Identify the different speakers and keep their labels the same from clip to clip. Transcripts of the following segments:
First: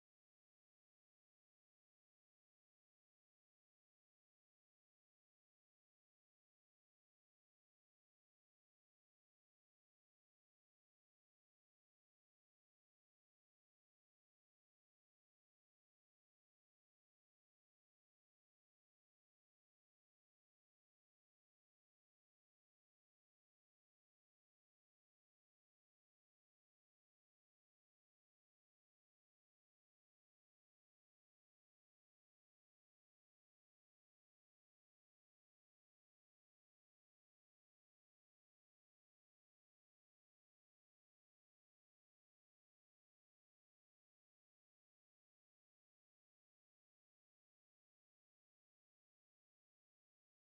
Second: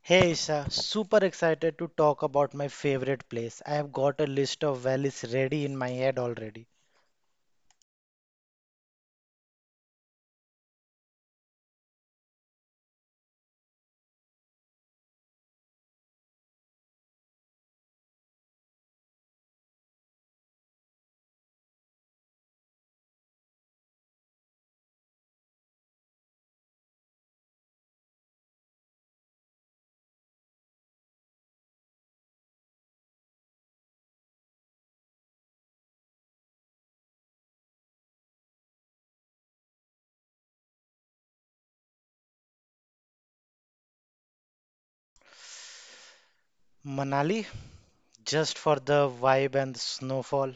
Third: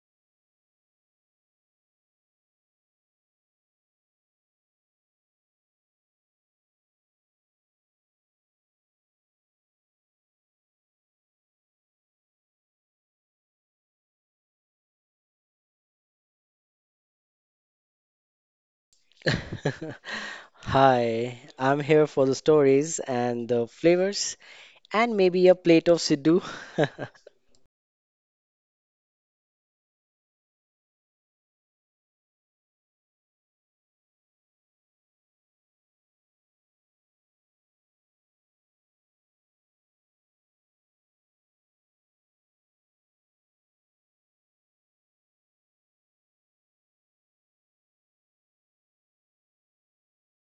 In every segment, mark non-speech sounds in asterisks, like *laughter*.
Speaker 1: Hey Isha, super excited to talk about my favorite place. I have got a list of valleys ready in my head already.
Speaker 2: *laughs* Hi, I'm here for the stories and the flavors and maybe a plate of Siddu. *laughs*
Speaker 1: Manali, just for the vibe and the snowfall.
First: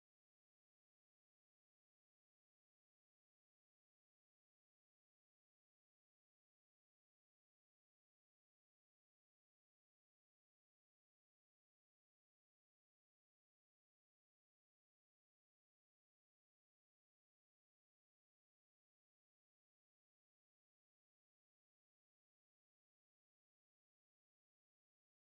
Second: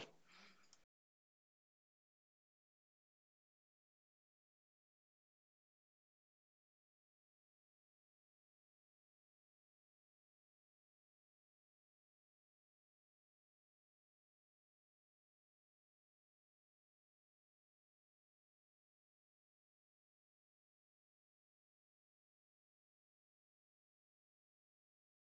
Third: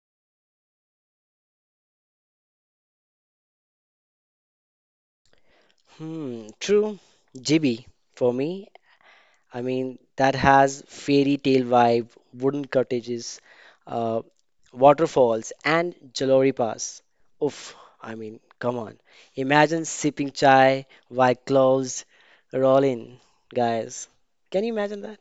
Speaker 2: Hmm, true. Jibby for me. I mean, that has fairy tale vibe, wooden cottages, uh, waterfalls, and Jalori Pass. Oof, I mean, come on. Imagine sipping chai while clothes roll in, guys. Can you imagine that?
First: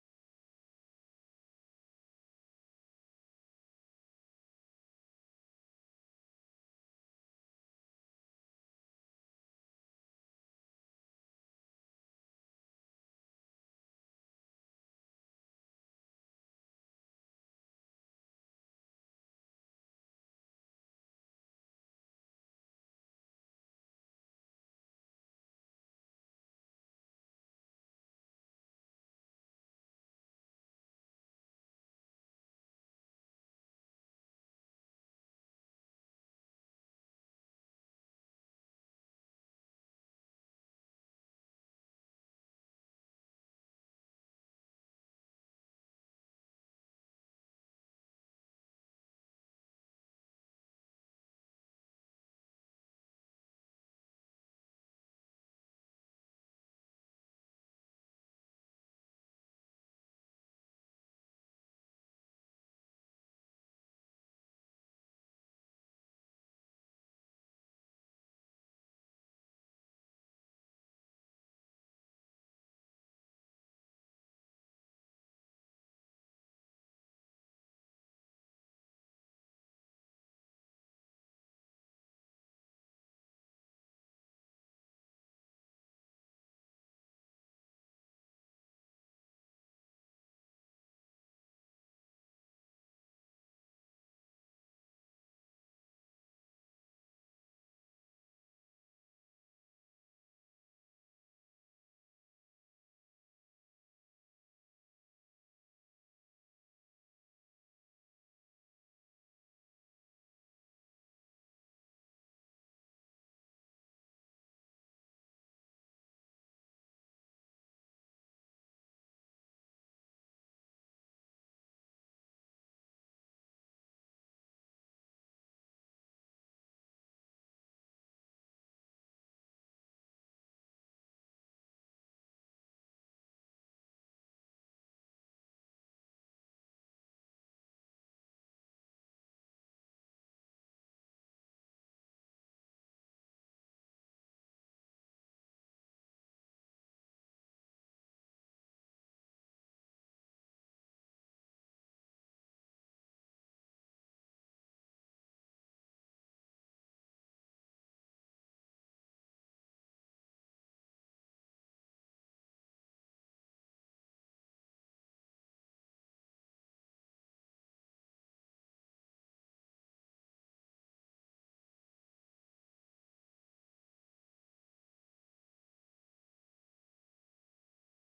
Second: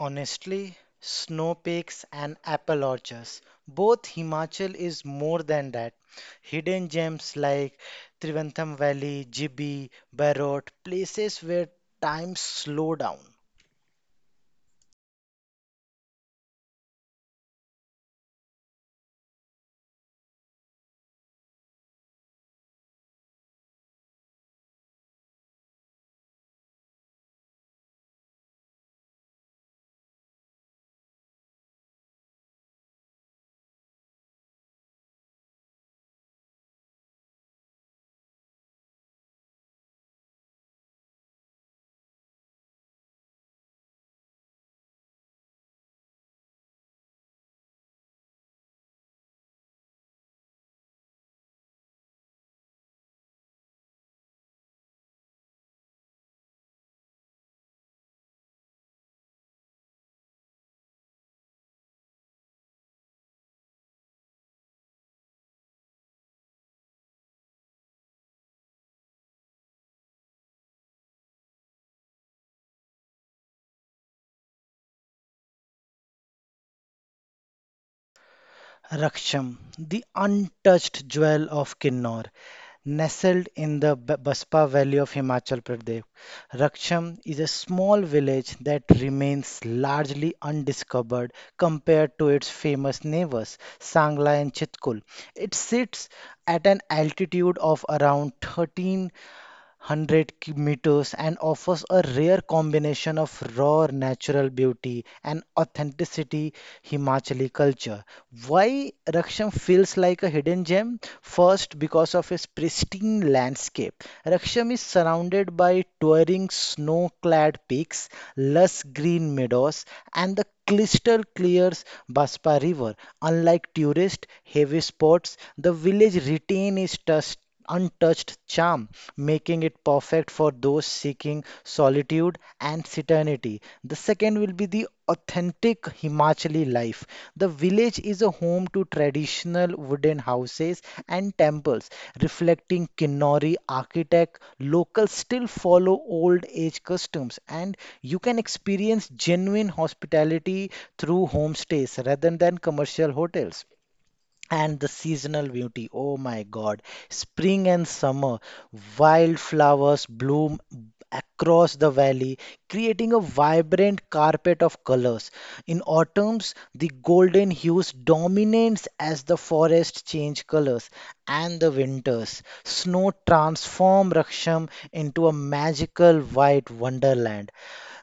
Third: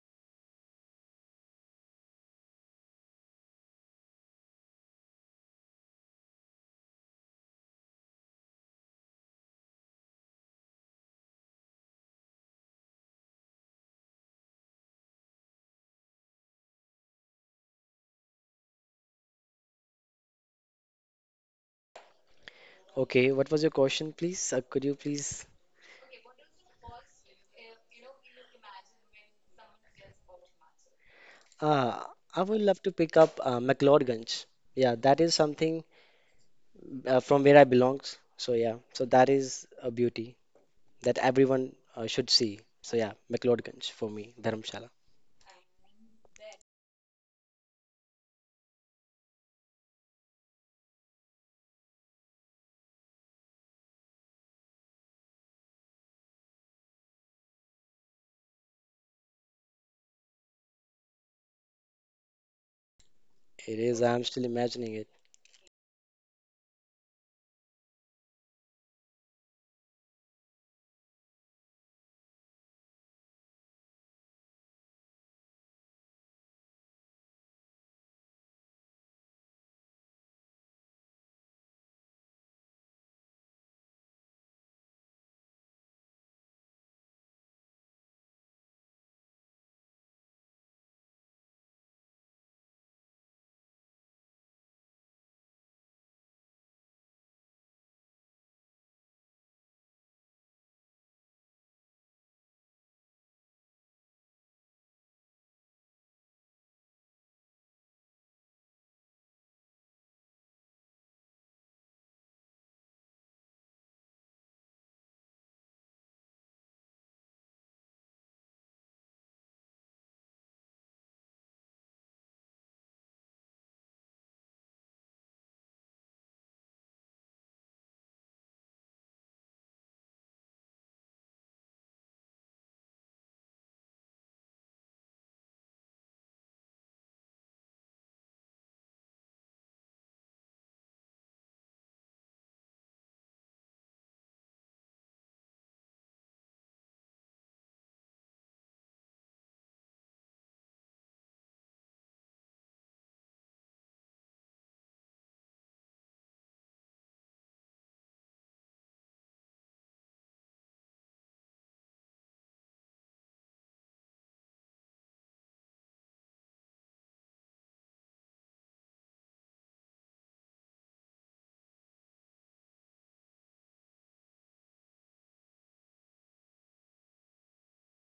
Speaker 1: Honestly, snow peaks and apple orchards. Both Himachal is more than that. Hidden gems like Trivantham Valley, Jibi, Barot, places where time slow down.
Speaker 2: Okay, what was your question, please? Could you please? Uh, I would love to pick up McLeodganj. Yeah, that is something from where I belongs. So yeah, so that is a beauty that everyone should see. So yeah, McLeodganj for me, Dharamshala. It is. I'm still imagining it.
Speaker 1: Raksham, the untouched jewel of Kinnor. Nestled in the Baspa Valley of Himachal Pradesh, Raksham is a small village that remains largely undiscovered compared to its famous neighbors, Sangla and Chitkul. It sits at an altitude of around 13. 100 meters and offers a rare combination of raw natural beauty and authenticity Himachali culture. Why Raksham feels like a hidden gem? First, because of its pristine landscape. Raksham is surrounded by towering snow-clad peaks, lush green meadows, and the crystal clear Baspa River. Unlike tourist heavy spots, the village retain its touch untouched charm, making it perfect for those seeking solitude and serenity. The second will be the authentic Himachali life. The village is a home to traditional wooden houses and temples, reflecting Kinnori architect. Locals still follow old age customs, and you can experience genuine hospitality through homestays rather than commercial hotels. And the seasonal beauty, oh my God, spring and summer, wildflowers bloom across the valley, creating a vibrant carpet of colors. In autumns, the golden hues dominates as the forests change colors, and the winters, snow transform Raksham into a magical white wonderland.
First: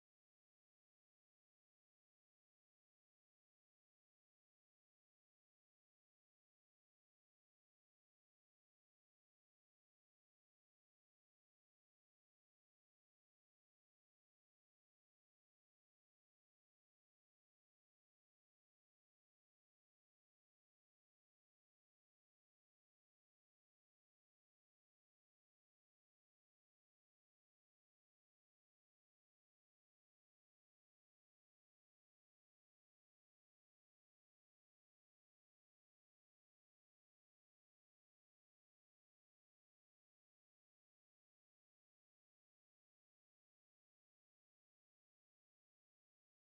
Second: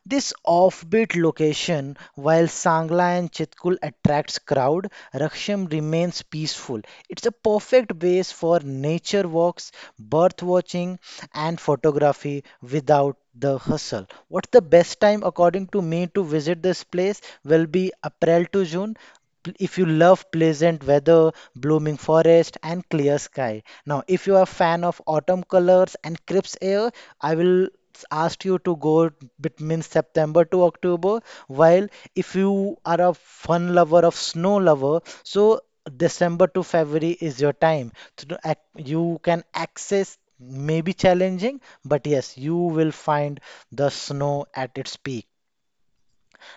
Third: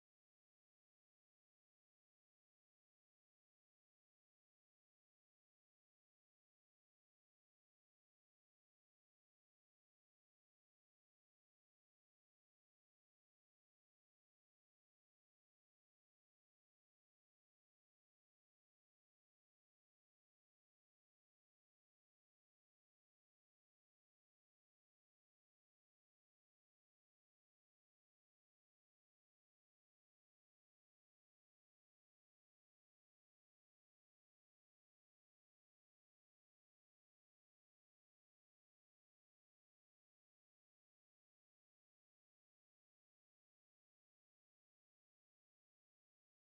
Speaker 1: This offbeat location, while Sangla and Chitkul attracts crowd, Raksham remains peaceful. It's a perfect base for nature walks, birth watching, and photography without the hustle. What's the best time according to me to visit this place? Will be April to June if you love pleasant weather, blooming forest, and clear sky. Now, if you are a fan of autumn colors and crisp air, I will ask you to go between September to October. While if you are a fun lover of snow lover, so December to February is your time. So to ac- you can access maybe challenging, but yes, you will find the snow at its peak.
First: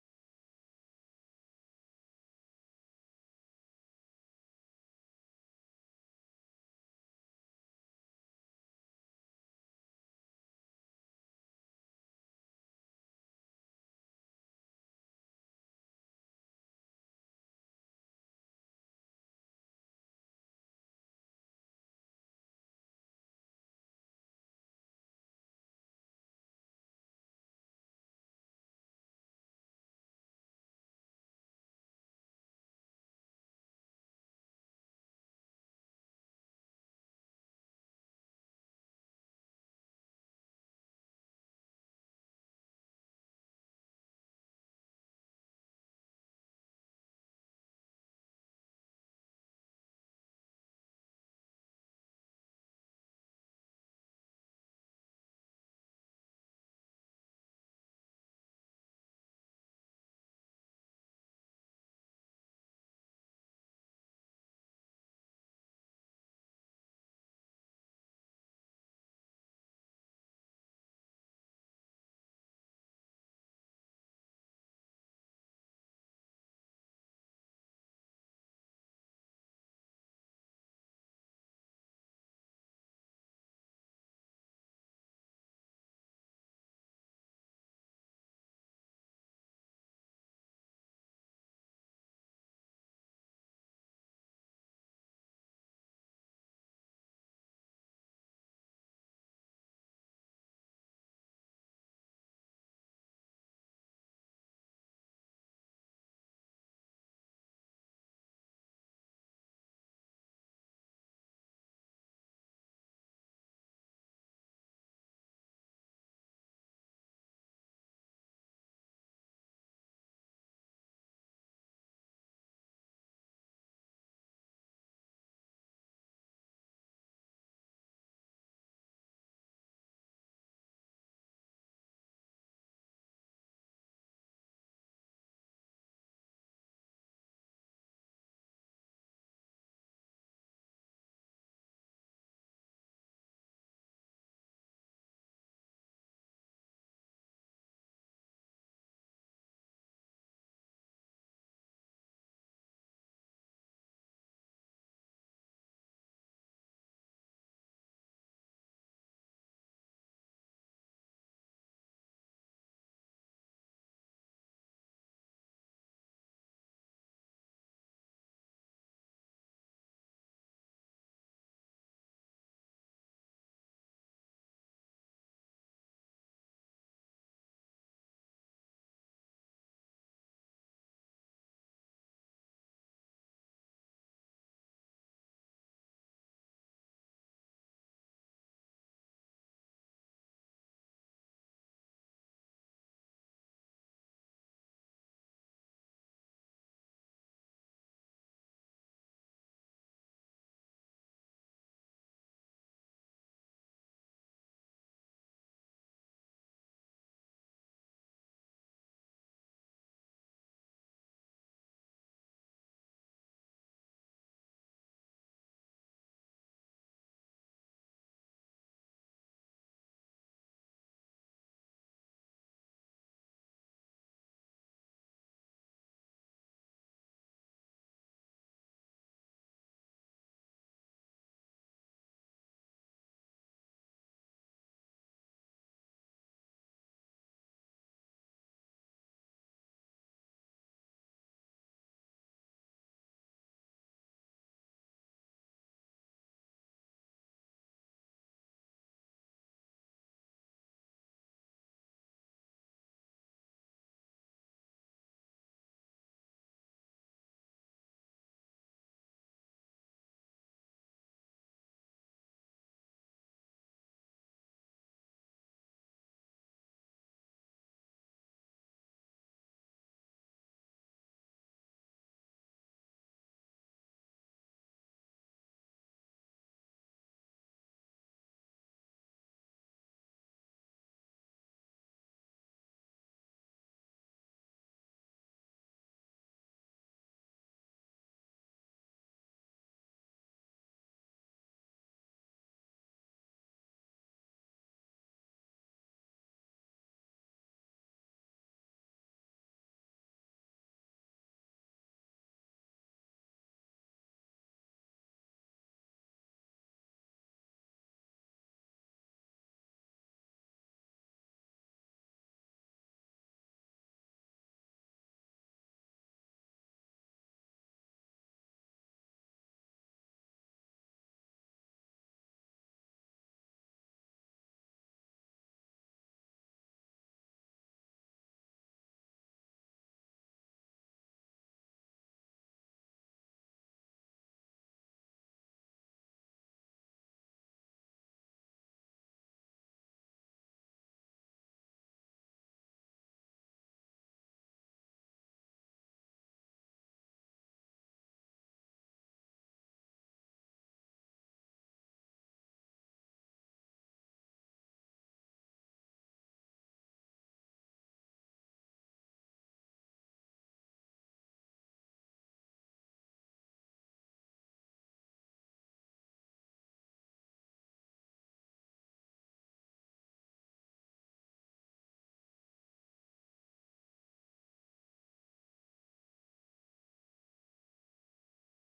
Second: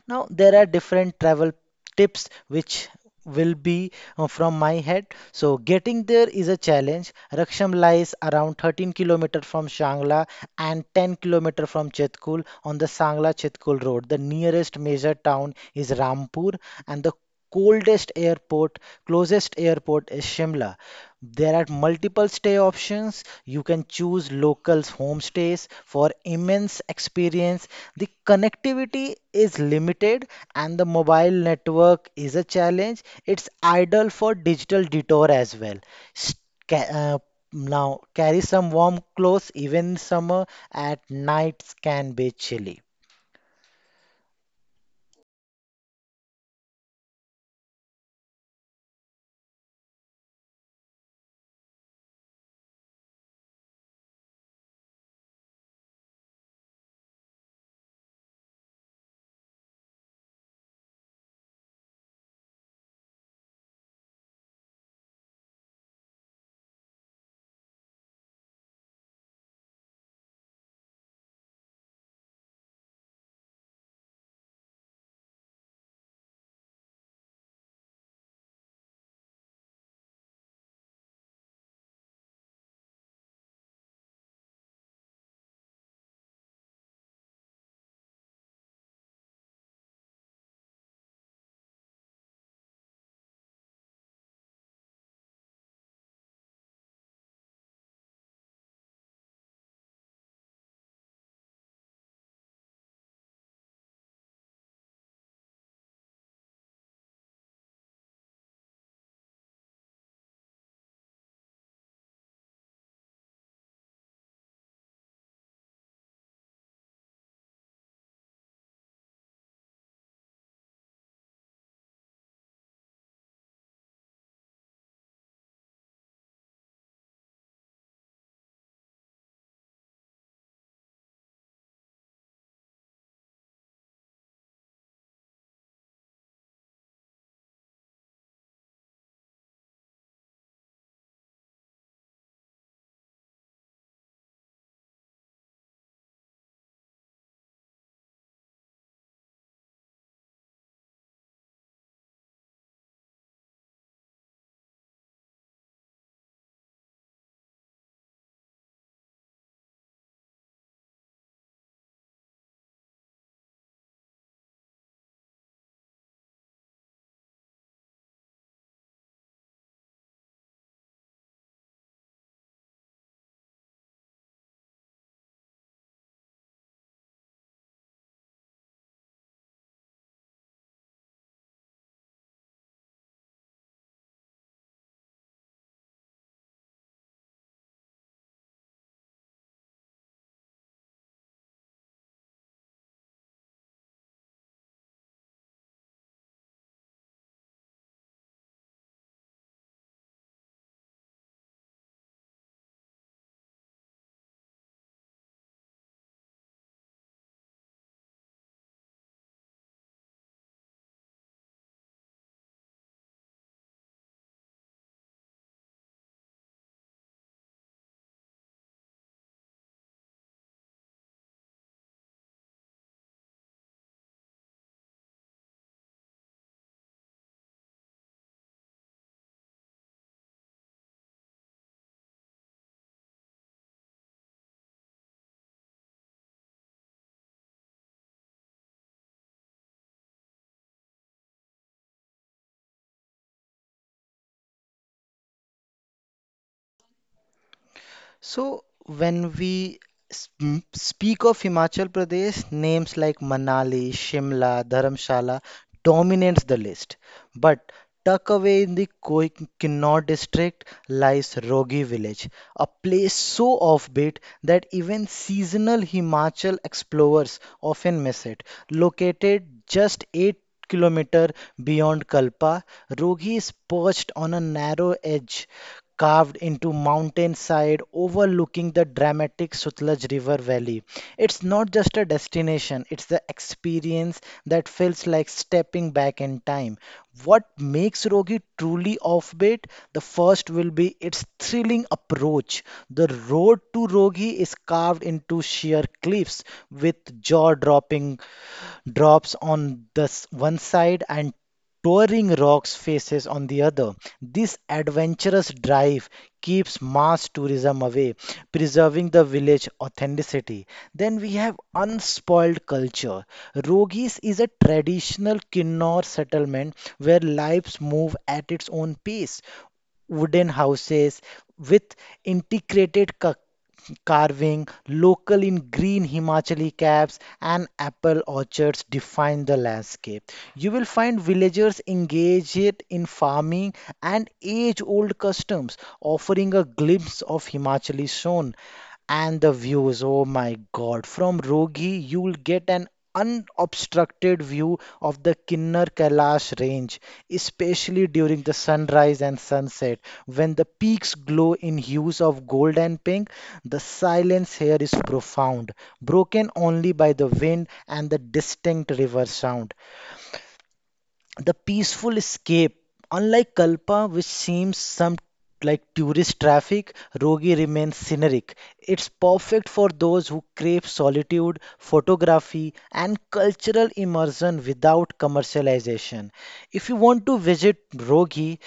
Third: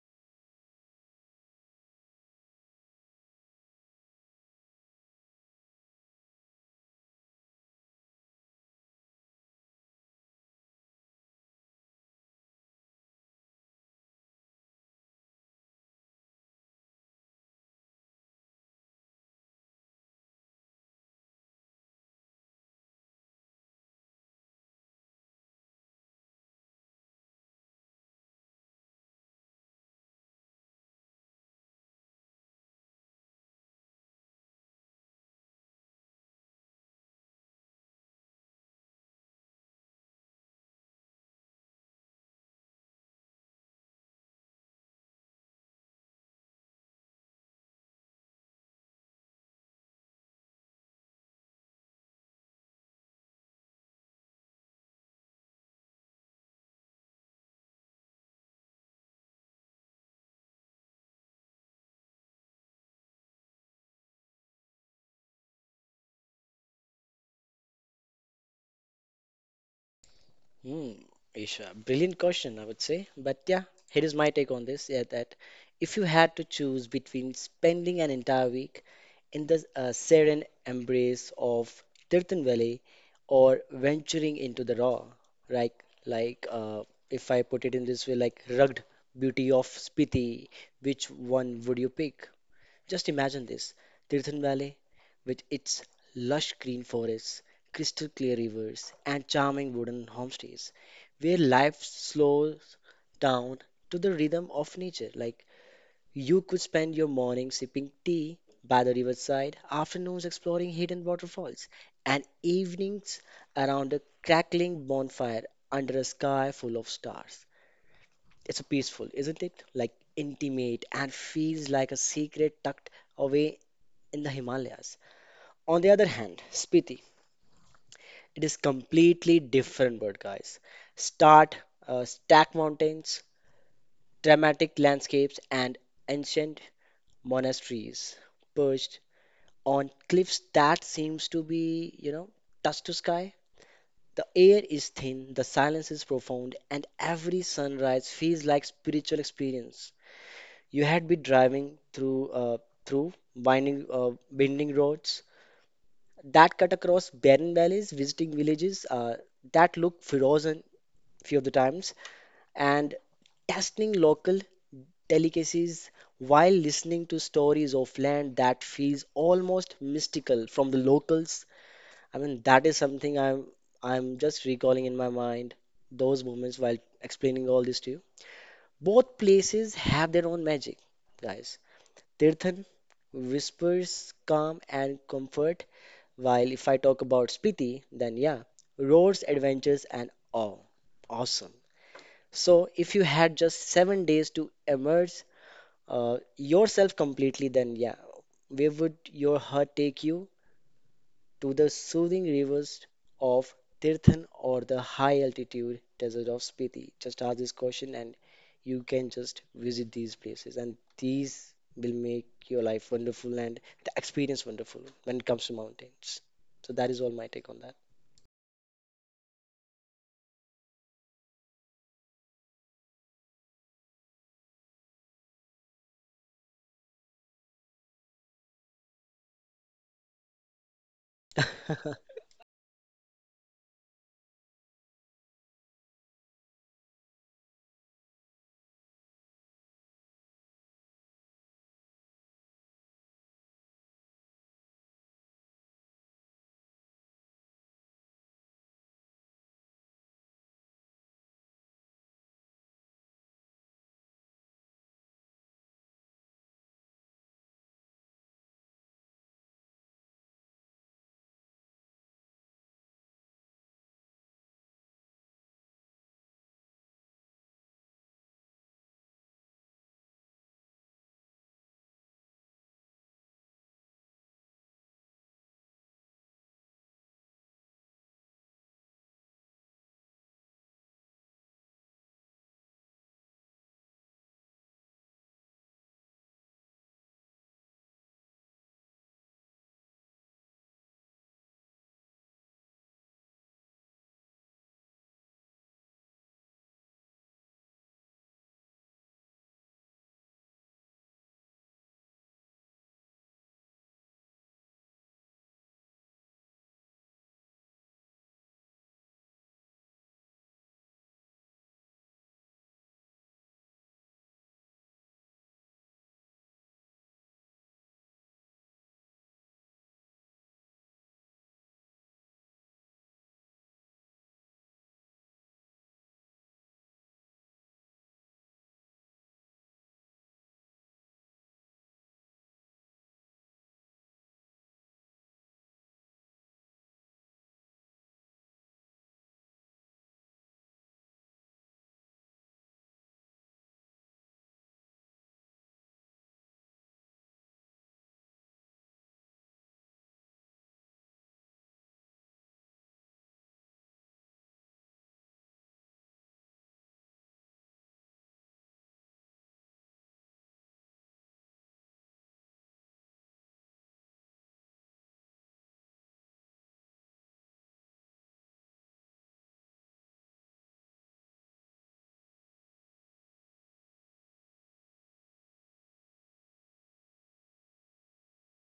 Speaker 1: Now, there are different travel tips which will be from my head. So, getting there is a challenge. Raksham lies around 13 km from Shangla and 10 km from Chetkul on the Sangla Chetkul road. The nearest major town is Rampur and the coldest airport, closest airport is Shimla. There are multiple stay options. You can choose local homestays for immense experience. The connectivity is limited and the mobile network is a challenge. It's ideal for digital detour as well. S- ca- uh, Now, carry some warm clothes, even in summer at nights can be chilly.
Speaker 2: Hmm, Isha, brilliant question, I would say. But yeah, here is my take on this. Yeah, that if you had to choose between spending an entire week in the serene embrace of Tirthan Valley or venturing into the raw, right? Like, uh, if I put it in this way, like rugged beauty of Spiti, which one would you pick? Just imagine this Tirthan Valley, with its lush green forests, crystal clear rivers, and charming wooden homestays, where life slows down to the rhythm of nature. Like you could spend your morning sipping tea by the riverside, afternoons exploring hidden waterfalls, and evenings around a crackling bonfire under a sky full of stars. It's peaceful, isn't it? Like intimate and feels like a secret tucked away in the Himalayas. On the other hand, Spiti, it is completely different bird, guys. Start stack mountains, dramatic landscapes, and ancient monasteries perched on cliffs that seems to be, you know, touch to sky. The air is thin, the silence is profound, and every sunrise feels like spiritual experience. You had been driving through winding roads, that cut across barren valleys, visiting villages that look frozen few of the times, and tasting local delicacies while listening to stories of land that feels almost mystical from the locals. I mean, that is something I'm just recalling in my mind those moments while explaining all this to you. Both places have their own magic, guys. Tirthan whispers calm and comfort, while if I talk about Spiti, then yeah, roads, adventures, and awe. Awesome. So if you had just 7 days to immerse yourself completely, then yeah, where would your heart take you? To the soothing rivers of Tirthan or the high altitude desert of Spiti? Just ask this question and you can just visit these places, and these will make your life wonderful and the experience wonderful when it comes to mountains. So that is all my take on that. *laughs*
Speaker 1: So, when we speak of Himachal Pradesh, names like Manali, Shimla, Dharamshala dominates the list. But tucked away in the Kinnauр district lies Rogi village, a place so offbeat that even seasonal Himachal explorers often miss it. Located just 8 km beyond Kalpa, Rogi is perched on a narrow edge carved into mountainside overlooking the dramatic Sutlej River valley. It's not just a destination, it's the experience that feels like stepping back in time. What makes Rogi Yogi truly offbeat, the first will be its thrilling approach. The road to Rogi is carved into sheer cliffs with jaw-dropping drops on this one side and towering rocks faces on the other. This adventurous drive keeps mass tourism away, preserving the village authenticity. Then we have un unspoiled culture. Rogis is a traditional Kinnor settlement where lives move at its own pace. Wooden houses with integrated carving, local in green Himachali caps, and apple orchards define the landscape. You will find villagers engaged in farming and age old customs, offering a glimpse of Himachali soul. And the views, oh my God. From Rogi, you'll get an unobstructed view of the Kinnar Kailash range, especially during the sunrise and sunset. When the peaks glow in hues of gold and pink, the silence here is profound, broken only by the wind and the distinct river sound the peaceful escape unlike kalpa which seems some like tourist traffic rogi remains scenic. It's perfect for those who crave solitude, photography, and cultural immersion without commercialization. If you want to visit rogi,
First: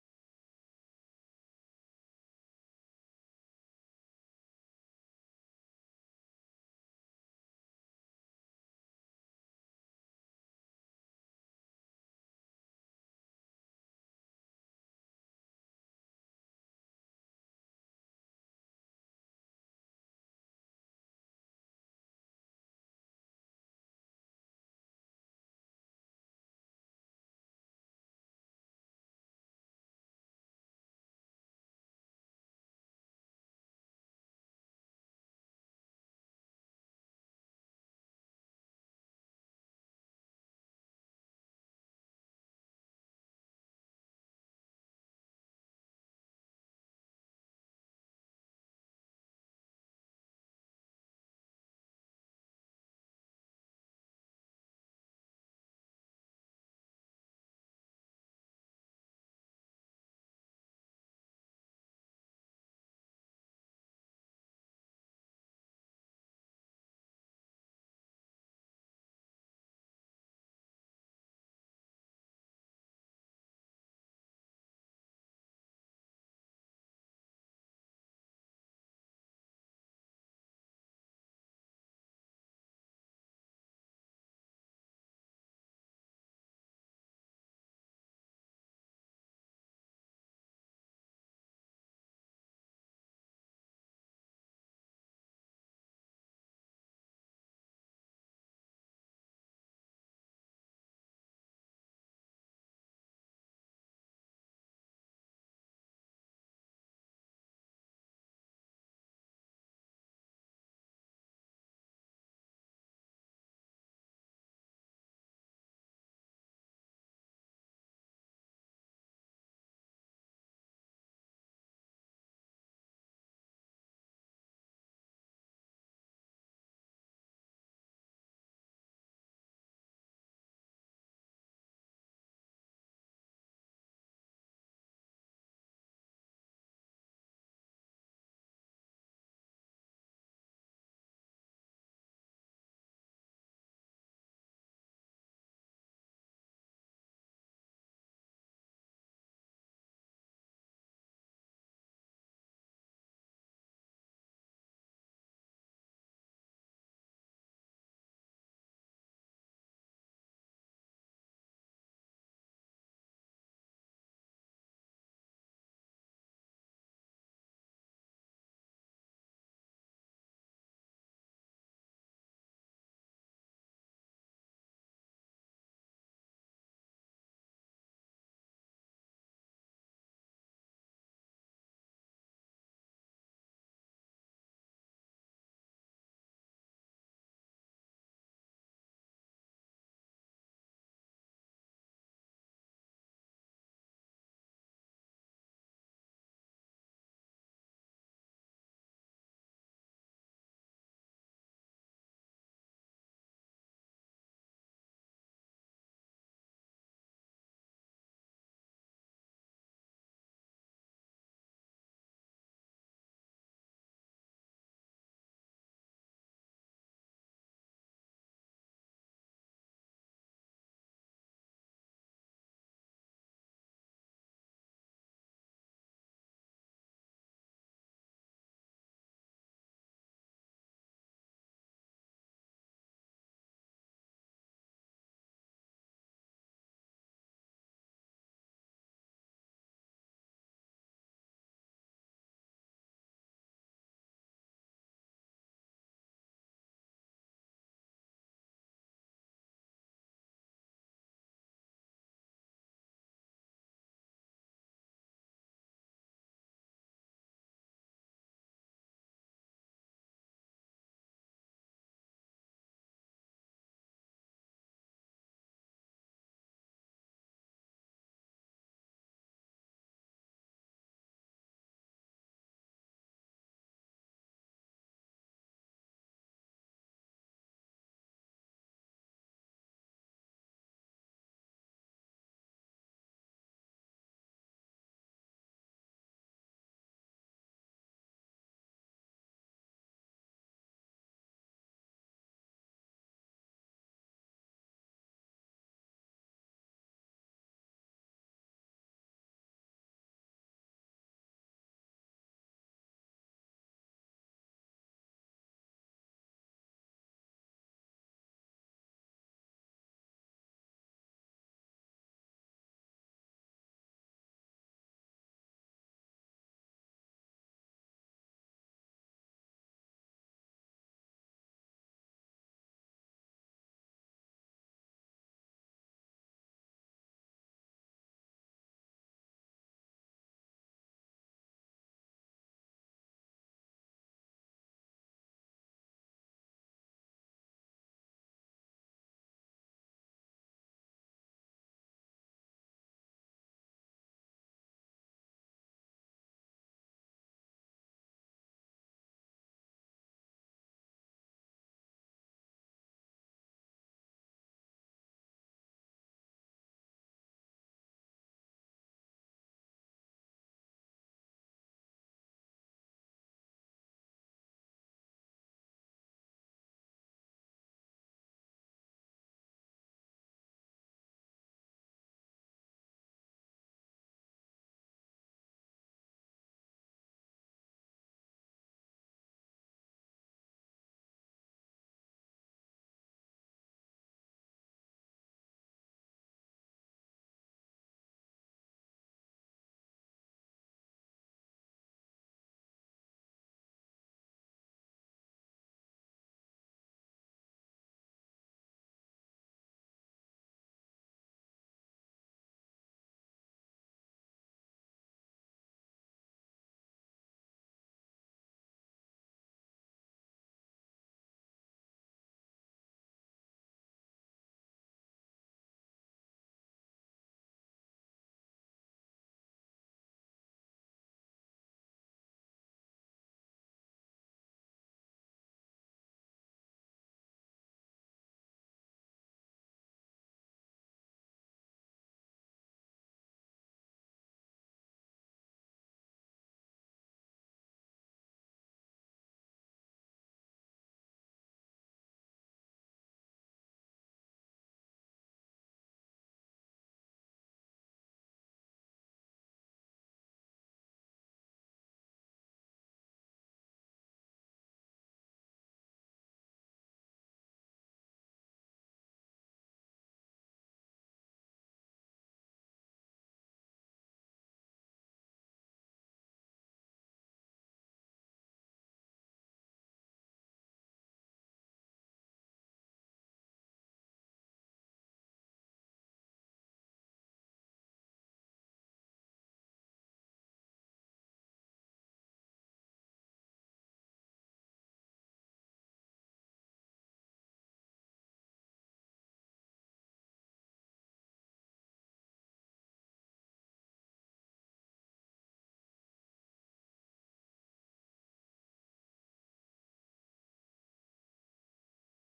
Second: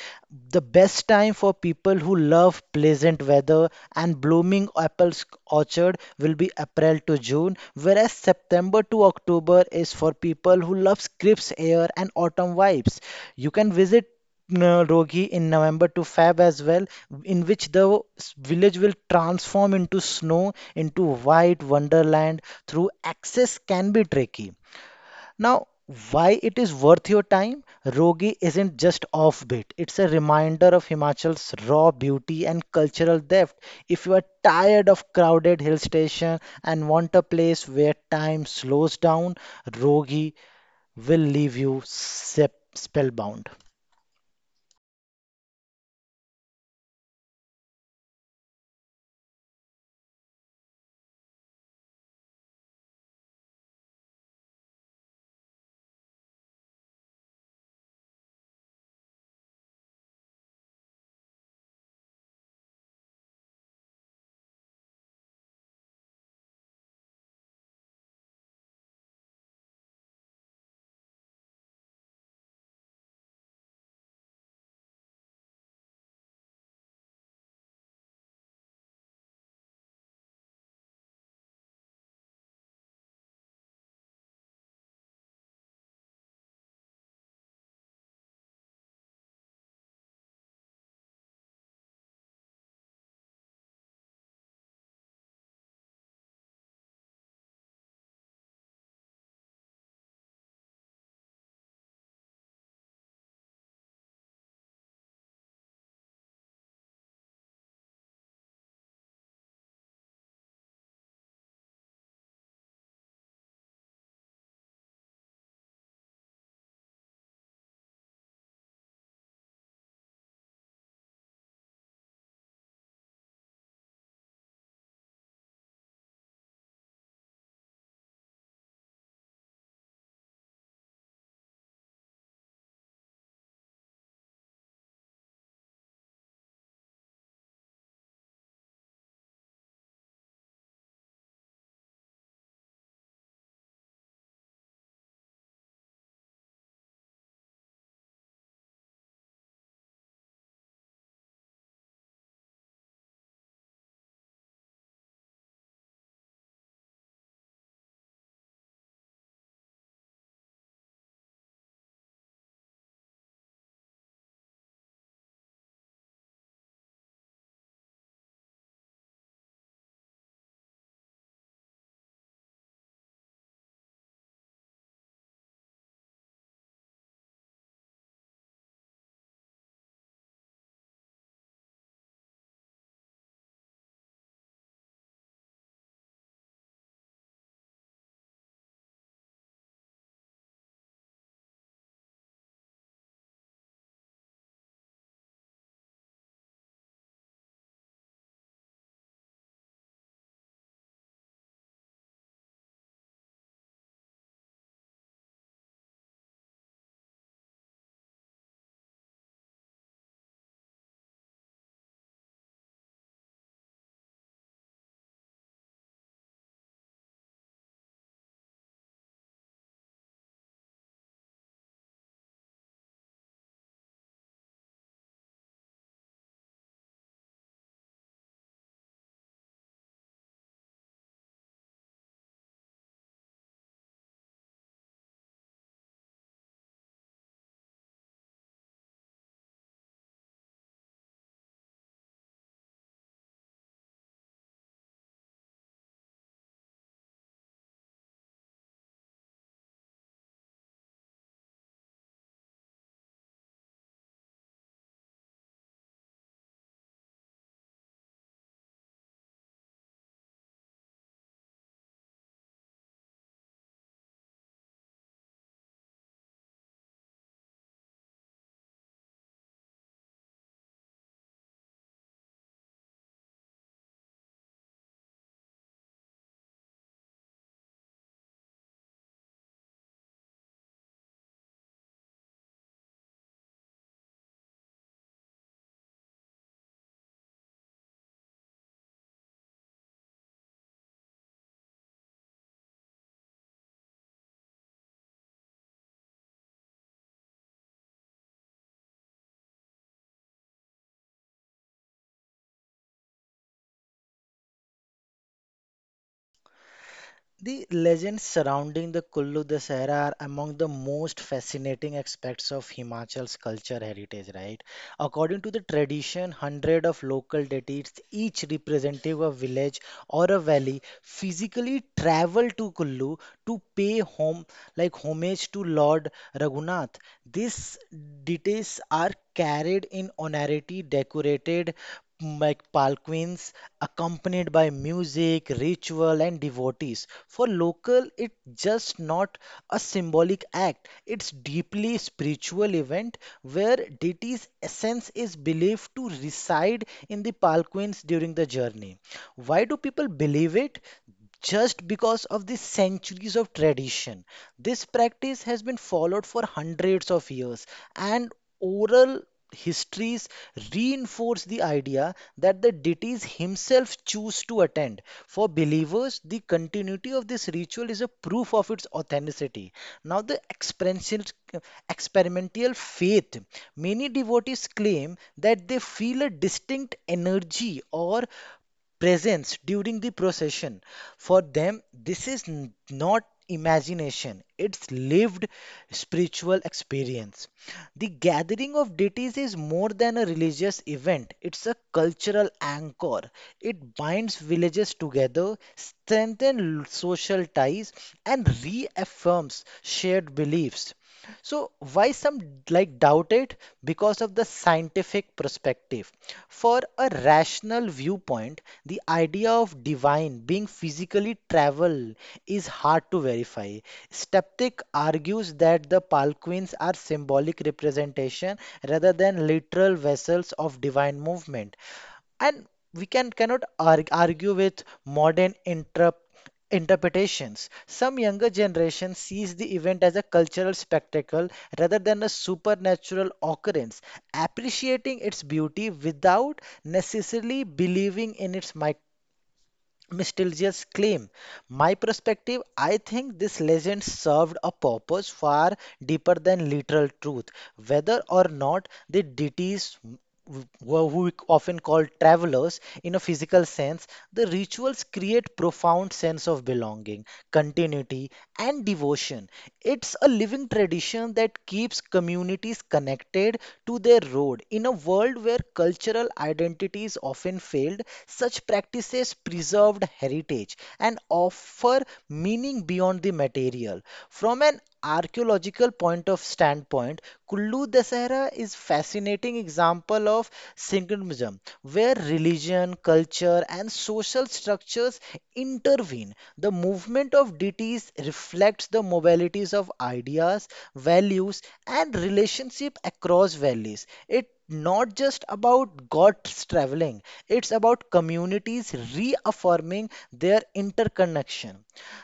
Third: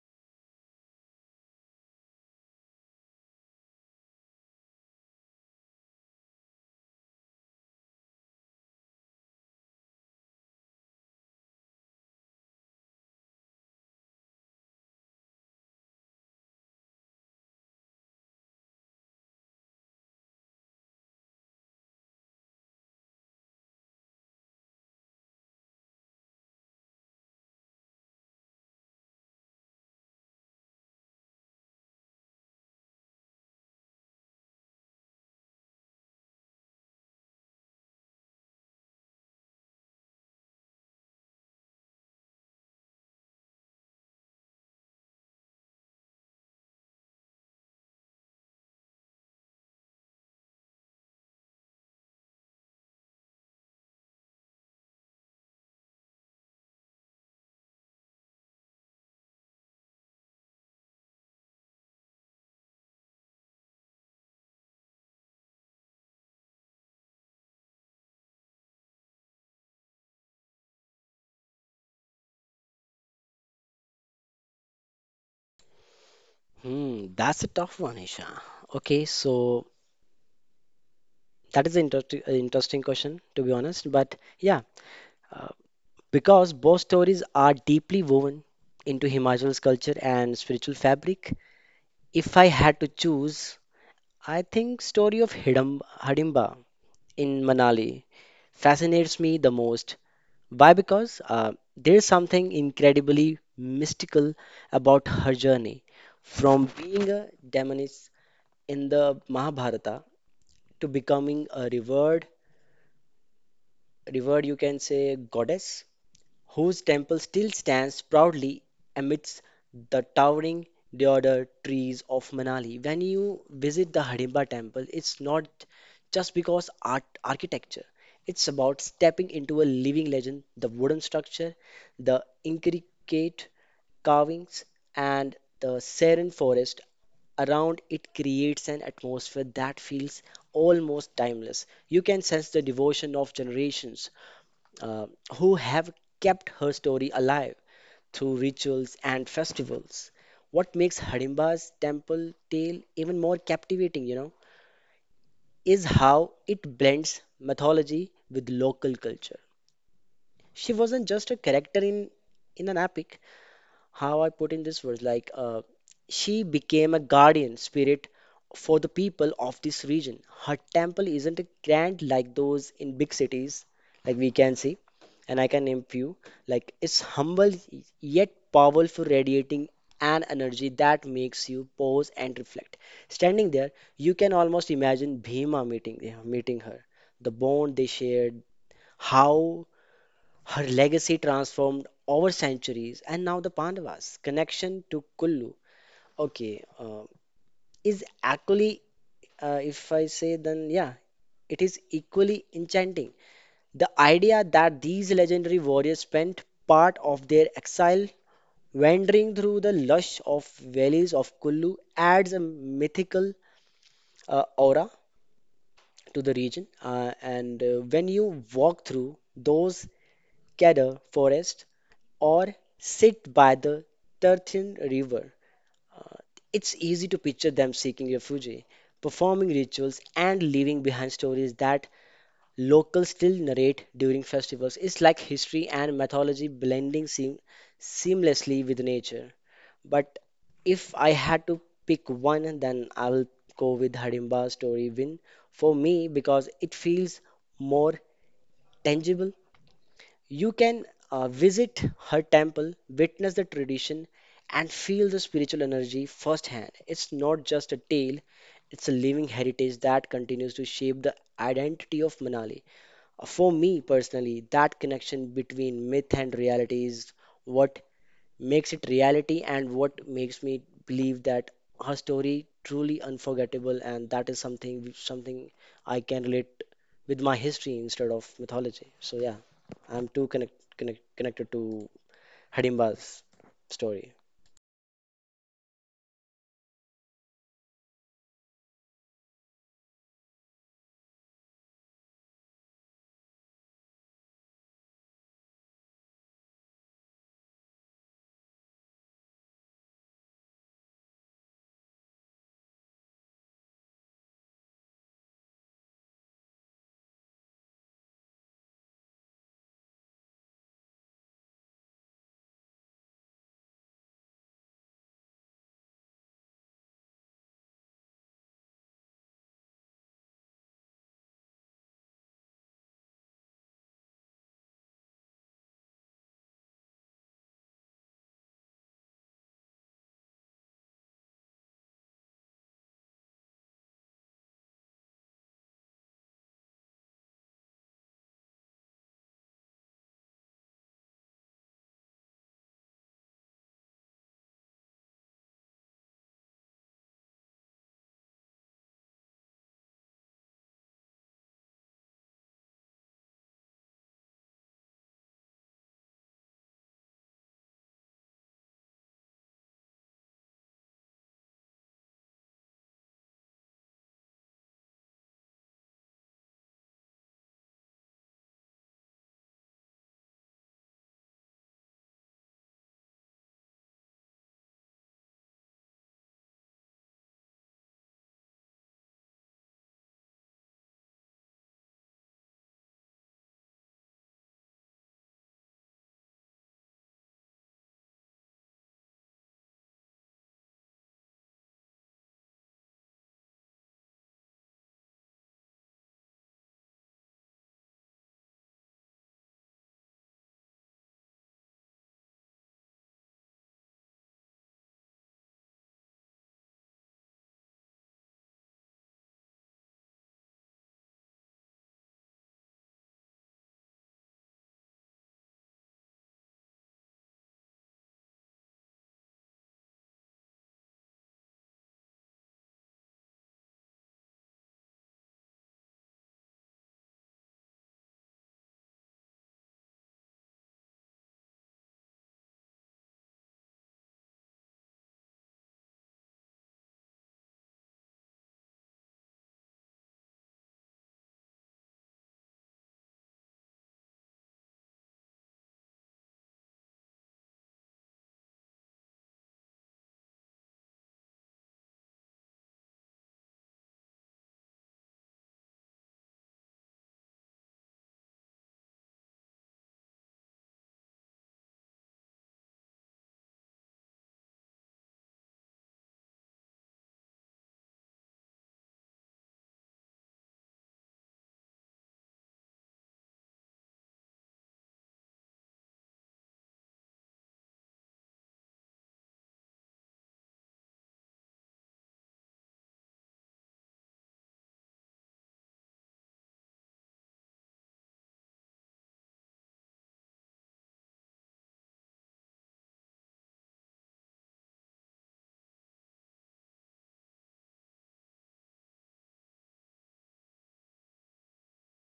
Speaker 1: the best time for people who love pleasant weather and blooming apple orchard will be April to June, whereas September to October is for people who love crisp air and autumn vibes. You can visit Rogi in November to Feb as well, in which the village will transform into snow, into white wonderland through access can be tricky. Now, why it is worth your time? Rogi isn't just offbeat. It's a reminder of Himachal's raw beauty and cultural depth. If you are tired of crowded hill station and want a place where time slows down, Rogi will leave you spellbound.
Speaker 2: Hmm, that's a tough one, Isha. Okay, so that is an interesting question, to be honest. But yeah, uh, because both stories are deeply woven into Himachal's culture and spiritual fabric, if I had to choose, I think story of Hidimba in Manali fascinates me the most. Why? Because there's something incredibly mystical about her journey from being a demonic in the Mahabharata to becoming a revered you can say goddess, whose temple still stands proudly amidst the towering deodar trees of Manali. When you visit the Hidimba temple, it's not just because art architecture. It's about stepping into a living legend, the wooden structure, the intricate carvings, and the serene forest around it creates an atmosphere that feels almost timeless. You can sense the devotion of generations uh, who have kept her story alive through rituals and festivals. What makes Harimba's temple tale even more captivating, you know, is how it blends mythology with local culture. She wasn't just a in an epic, how I put in this words she became a guardian spirit for the people of this region. Her temple isn't grand like those in big cities, like we can see, and I can name few. Like it's humble yet powerful, radiating an energy that makes you pause and reflect. Standing there, you can almost imagine Bhima meeting her, the bond they shared, how her legacy transformed over centuries, and now the Pandavas' connection to Kullu, okay, uh, is actually, if I say, then yeah, it is equally enchanting. The idea that these legendary warriors spent part of their exile wandering through the lush of valleys of Kullu adds a mythical aura to the region. And when you walk through those Gather forest or sit by the Tirthan river. It's easy to picture them seeking refuge, performing rituals, and leaving behind stories that locals still narrate during festivals. It's like history and mythology blending seamlessly with nature. But if I had to pick one, then I will go with Harimba's story win for me because it feels more tangible you can visit her temple, witness the tradition, and feel the spiritual energy firsthand. It's not just a tale, it's a living heritage that continues to shape the identity of Manali. For me personally, that connection between myth and reality is what makes it reality and what makes me believe that her story truly unforgettable and that is something something I can relate with my history instead of mythology. So yeah, I'm too connected to Hidimba's story.
Speaker 1: The legends surrounding the Kullu Dasahara are among the most fascinating aspects of Himachal's culture heritage, right? According to the tradition, hundred of local deities, each representative of village or a valley, physically travel to Kullu to pay home like homage to Lord Raghunath. These deities are carried in honorary decorated like palanquins accompanied by music, ritual, and devotees. For local, it's just not a symbolic act. It's deeply spiritual event where deity's essence is believed to reside in the palanquins during the journey. Why do people believe it? Just because of the centuries of tradition. This practice has been followed for hundreds of years, and oral histories reinforce the idea that the deities himself choose to attend. For believers, the continuity of this ritual is a proof of its authenticity. Now, the experiential, experimental faith. Many devotees claim that they feel a distinct energy or presence during the procession. For them, this is not imagination, it's lived spiritual experience. The gathering of deities is more than a religious event, it's a cultural anchor. It binds villages together, strengthens social ties, and reaffirms shared beliefs. So, why some like doubt it? Because of the scientific perspective. For a rational viewpoint, the idea of divine being physically travel is hard to verify. Skeptic argues that the Palquins are symbolic representation rather than literal vessels of divine movement and we can cannot argue with modern interpretations. Some younger generation sees the event as a cultural spectacle rather than a supernatural occurrence, appreciating its beauty without necessarily believing in its Mistilja's claim. My perspective, I think this legend served a purpose far deeper than literal truth. Whether or not the deities were who we often call travelers in a physical sense, the rituals create profound sense of belonging, continuity, and devotion. It's a living tradition that keeps communities connected to their road. In a world where cultural identities often failed, such practices preserved heritage and offer meaning beyond the material. From an archaeological point of standpoint, Kullu Dasahara is fascinating example of synchronism, where religion, culture, and social structures intervene. The movement of deities reflects the mobilities of ideas, values, and relationship across valleys. It not just about gods traveling, it's about communities reaffirming their interconnection.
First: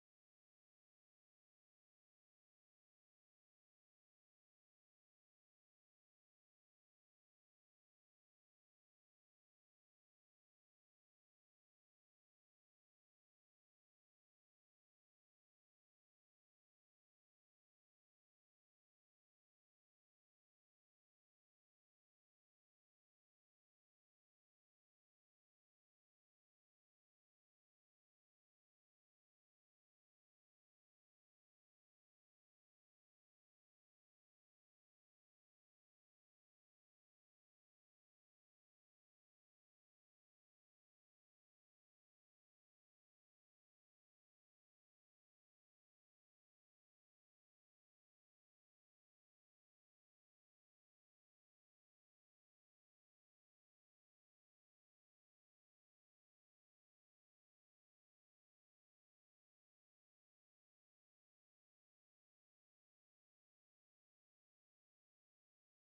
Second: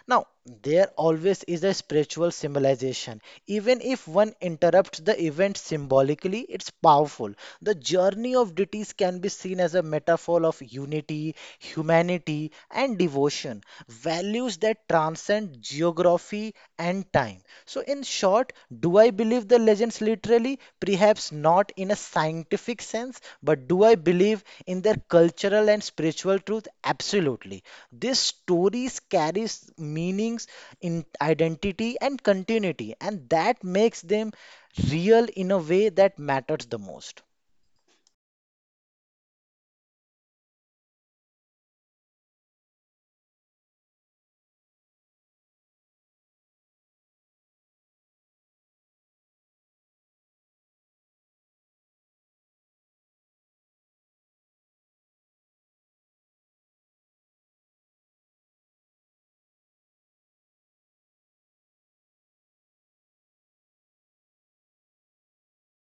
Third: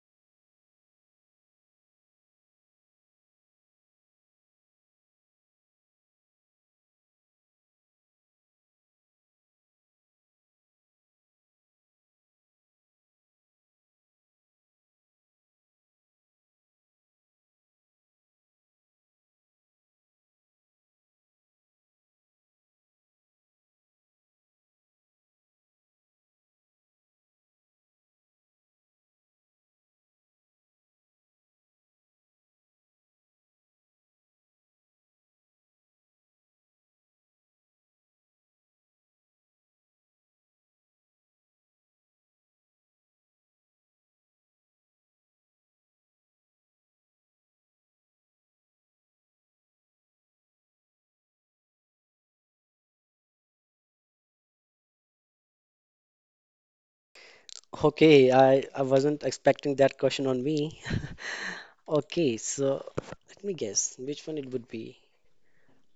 Speaker 1: Now, there always is a spiritual symbolization. Even if one interrupts the event symbolically, it's powerful. The journey of deities can be seen as a metaphor of unity, humanity, and devotion, values that transcend geography and time. So, in short, do I believe the legends literally? Perhaps not in a scientific sense, but do I believe in their cultural and spiritual truth? Absolutely. These stories carries meanings in identity and continuity, and that makes them real in a way that matters the most.
Speaker 2: Okay, I wasn't expecting that question on me. *laughs* Okay, so let me guess which one it would be.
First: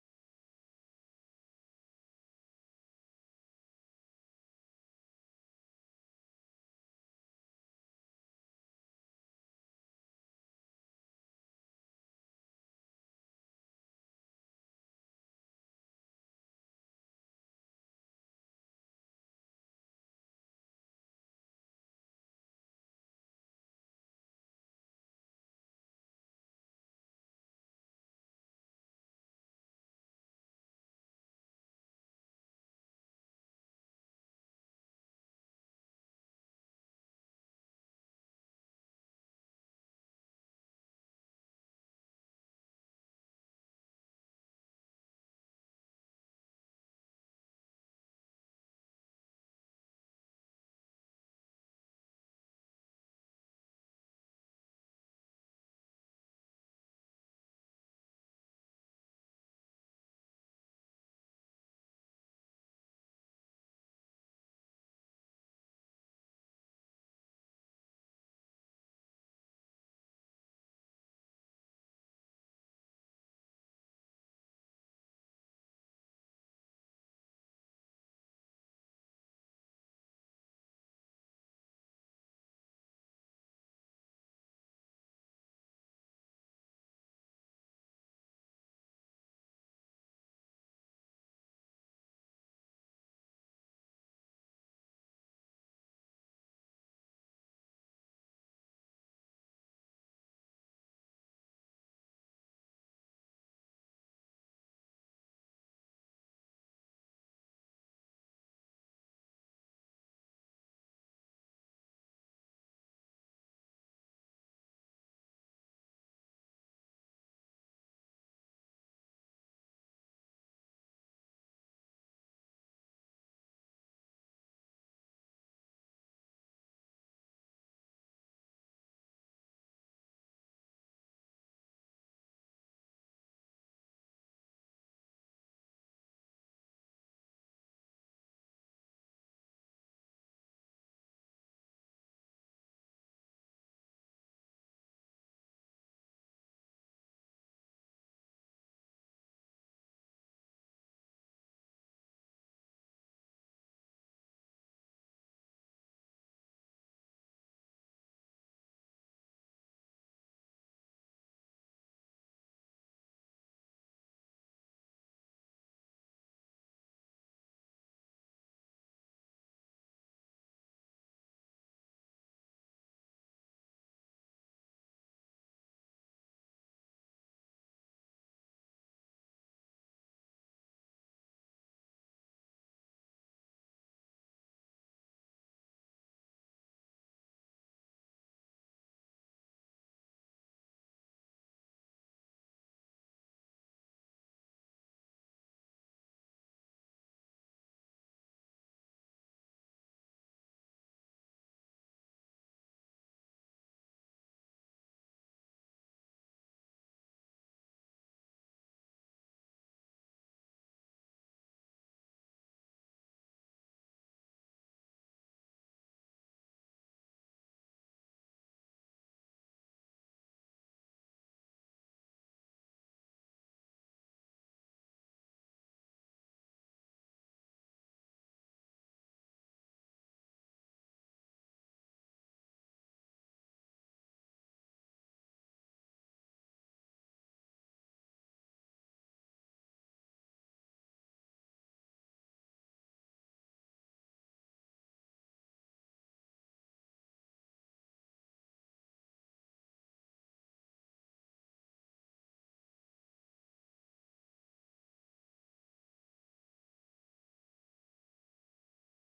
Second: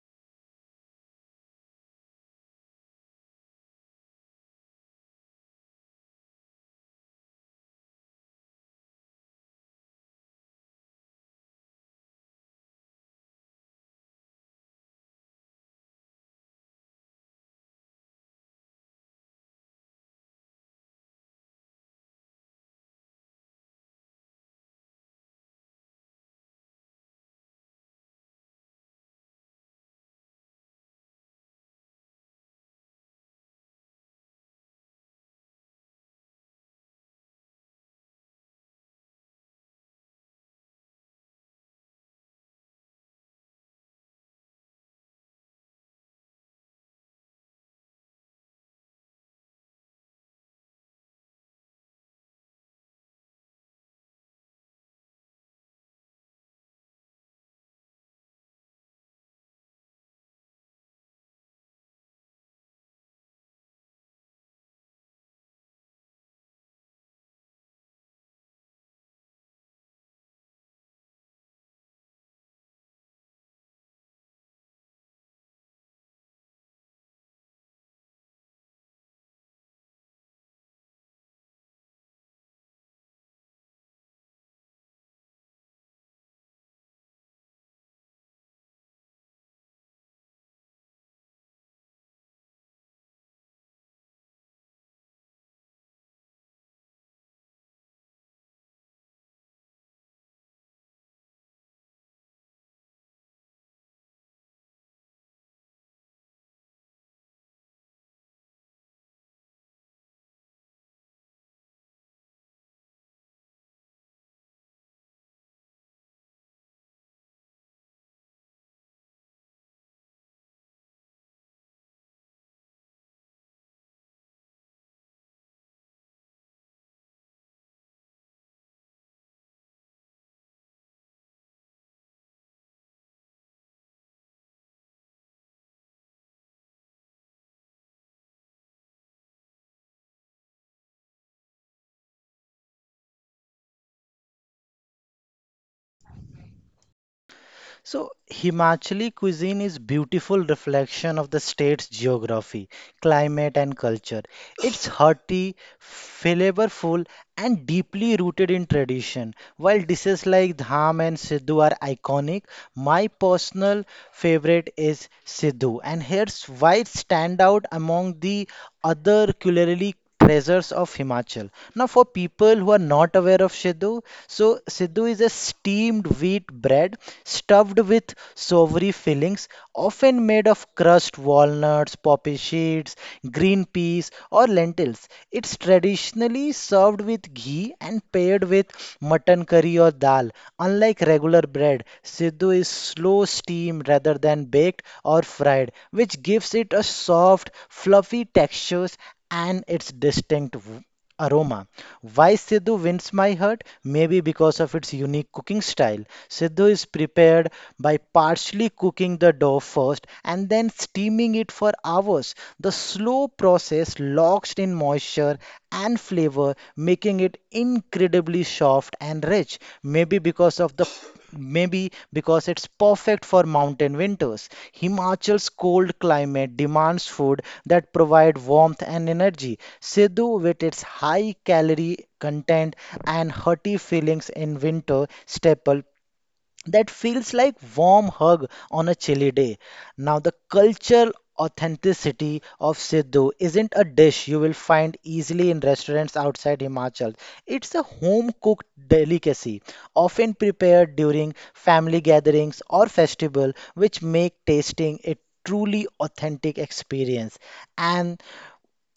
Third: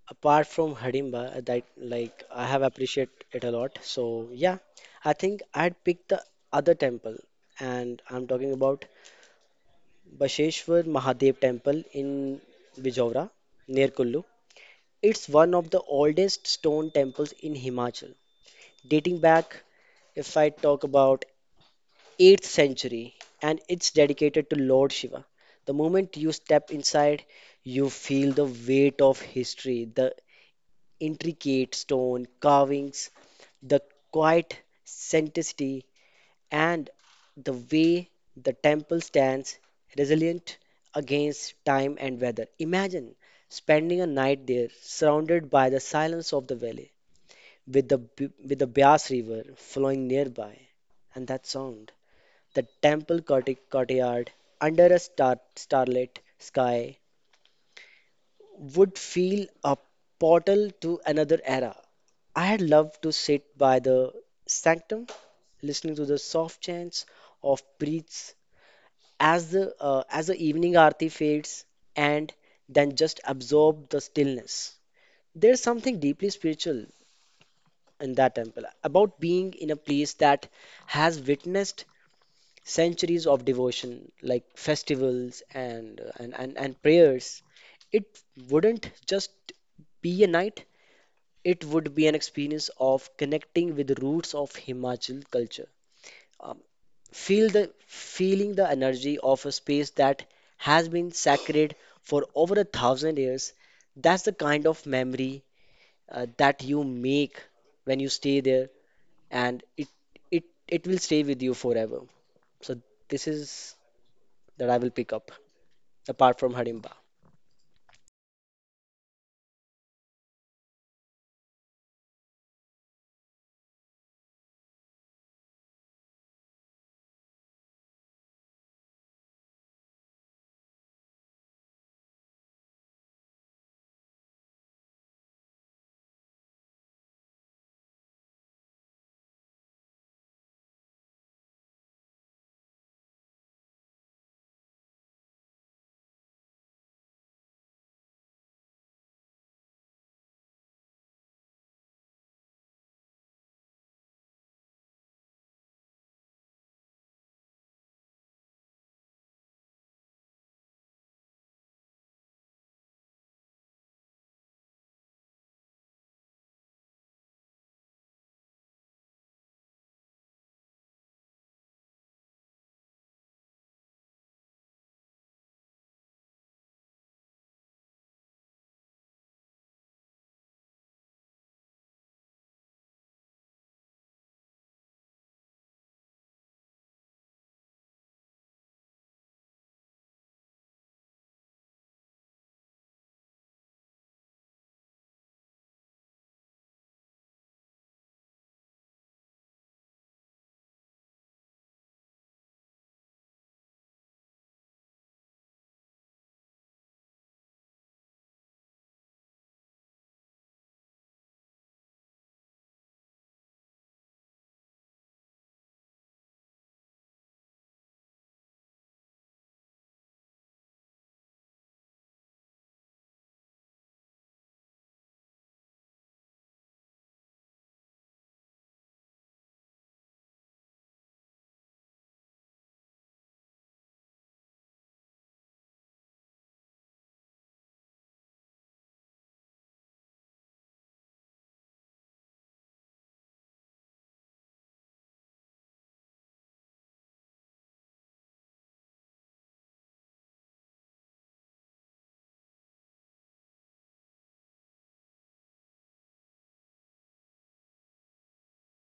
Speaker 2: Apart from Harimba that like I have appreciate it a lot. So yeah, I think I'd pick the other temple and I'm talking about Basheshwar Mahadev Temple in Bijora near Kullu. It's one of the oldest stone temples in Himachal, dating back if I talk about 8th century and it's dedicated to Lord Shiva. The moment you step inside, you feel the weight of history, the intricate stone carvings, the quiet sanctity, and the way the temple stands resilient against time and weather. Imagine spending a night there, surrounded by the silence of the valley, with the Bias River flowing nearby, and that sound, the courtyard under a starlit sky, would feel a portal to another era. I had loved to sit by the sanctum, listening to the soft chants of priests as the evening aarti fades, and then just absorb the stillness. There's something deeply spiritual in that temple about being in a place that has witnessed centuries of devotion, like festivals and prayers. It wouldn't just be a night; it would be an experience of connecting with the roots of Himachal culture. Um, feeling the energy of a space that has been sacred for over a thousand years. That's the kind of memory that you make when you stay there, and it will stay with you forever. So this is that I will pick up apart from Hardimba.
Speaker 1: So, Himachali cuisine is beautiful reflection of the state's geography, climate, and culture. It's hearty, flavorful, and deeply rooted in tradition. While dishes like dham and sidhu are iconic, my personal favorite is Sidhu, and here's why it stand out among the other culinary treasures of Himachal. Now, for people who are not aware of Sidhu, so Sidhu is a steamed wheat bread stuffed with savory fillings, often made of crushed walnut peanuts, poppy seeds, green peas, or lentils. It's traditionally served with ghee and paired with mutton curry or dal. Unlike regular bread, Siddu is slow steamed rather than baked or fried, which gives it a soft, fluffy texture and its distinct aroma. Why Sidhu wins my heart? Maybe because of its unique cooking style. Sidhu is prepared by partially cooking the dough first and then steaming it for hours. The slow process locks in moisture and flavor, making it incredibly very soft and rich, maybe because it's perfect for mountain winters. Himachal's cold climate demands food that provide warmth and energy. Sidhu, with its high calorie content and hearty feelings in winter staple that feels like warm hug on a chilly day. Now the cultural authenticity of Sidhu isn't a dish you will find easily in restaurants outside Himachal. It's a home cooked delicacy, often prepared during family gatherings or festival, which make tasting a truly authentic experience. And